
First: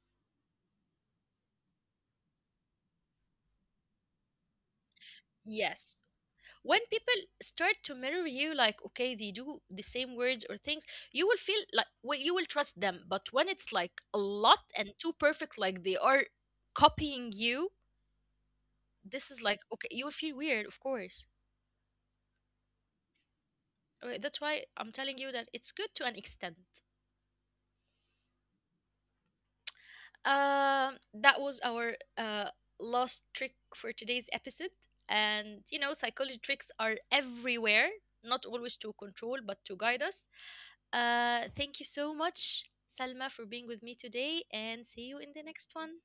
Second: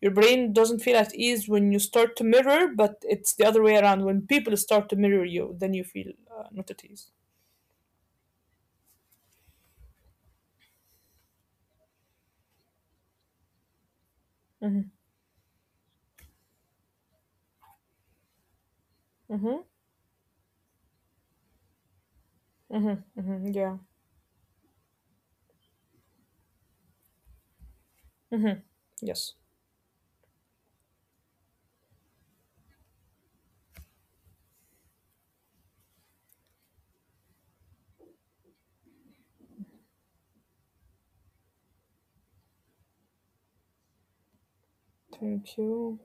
S2: your brain doesn't feel at ease when you start to mirror, but it's the other way around. When people start to mirror you, then you
S1: Yes.
S2: feel uh, not
S1: When
S2: at ease.
S1: people start to mirror you, like okay, they do the same words or things, you will feel like, well, you will trust them. But when it's like a lot
S2: Mm-hmm,
S1: and too perfect, like they are copying you, this is
S2: mm-hmm,
S1: like okay, you will feel weird, of course.
S2: mm-hmm, yeah.
S1: Uh, that's why I'm telling you that it's good to an extent.
S2: Yes.
S1: um that was our uh last trick for today's episode. And you know psychology tricks are everywhere, not always to control but to guide us. Uh, thank you so much, Salma, for being with me today, and see you in the
S2: Thank
S1: next
S2: you.
S1: one.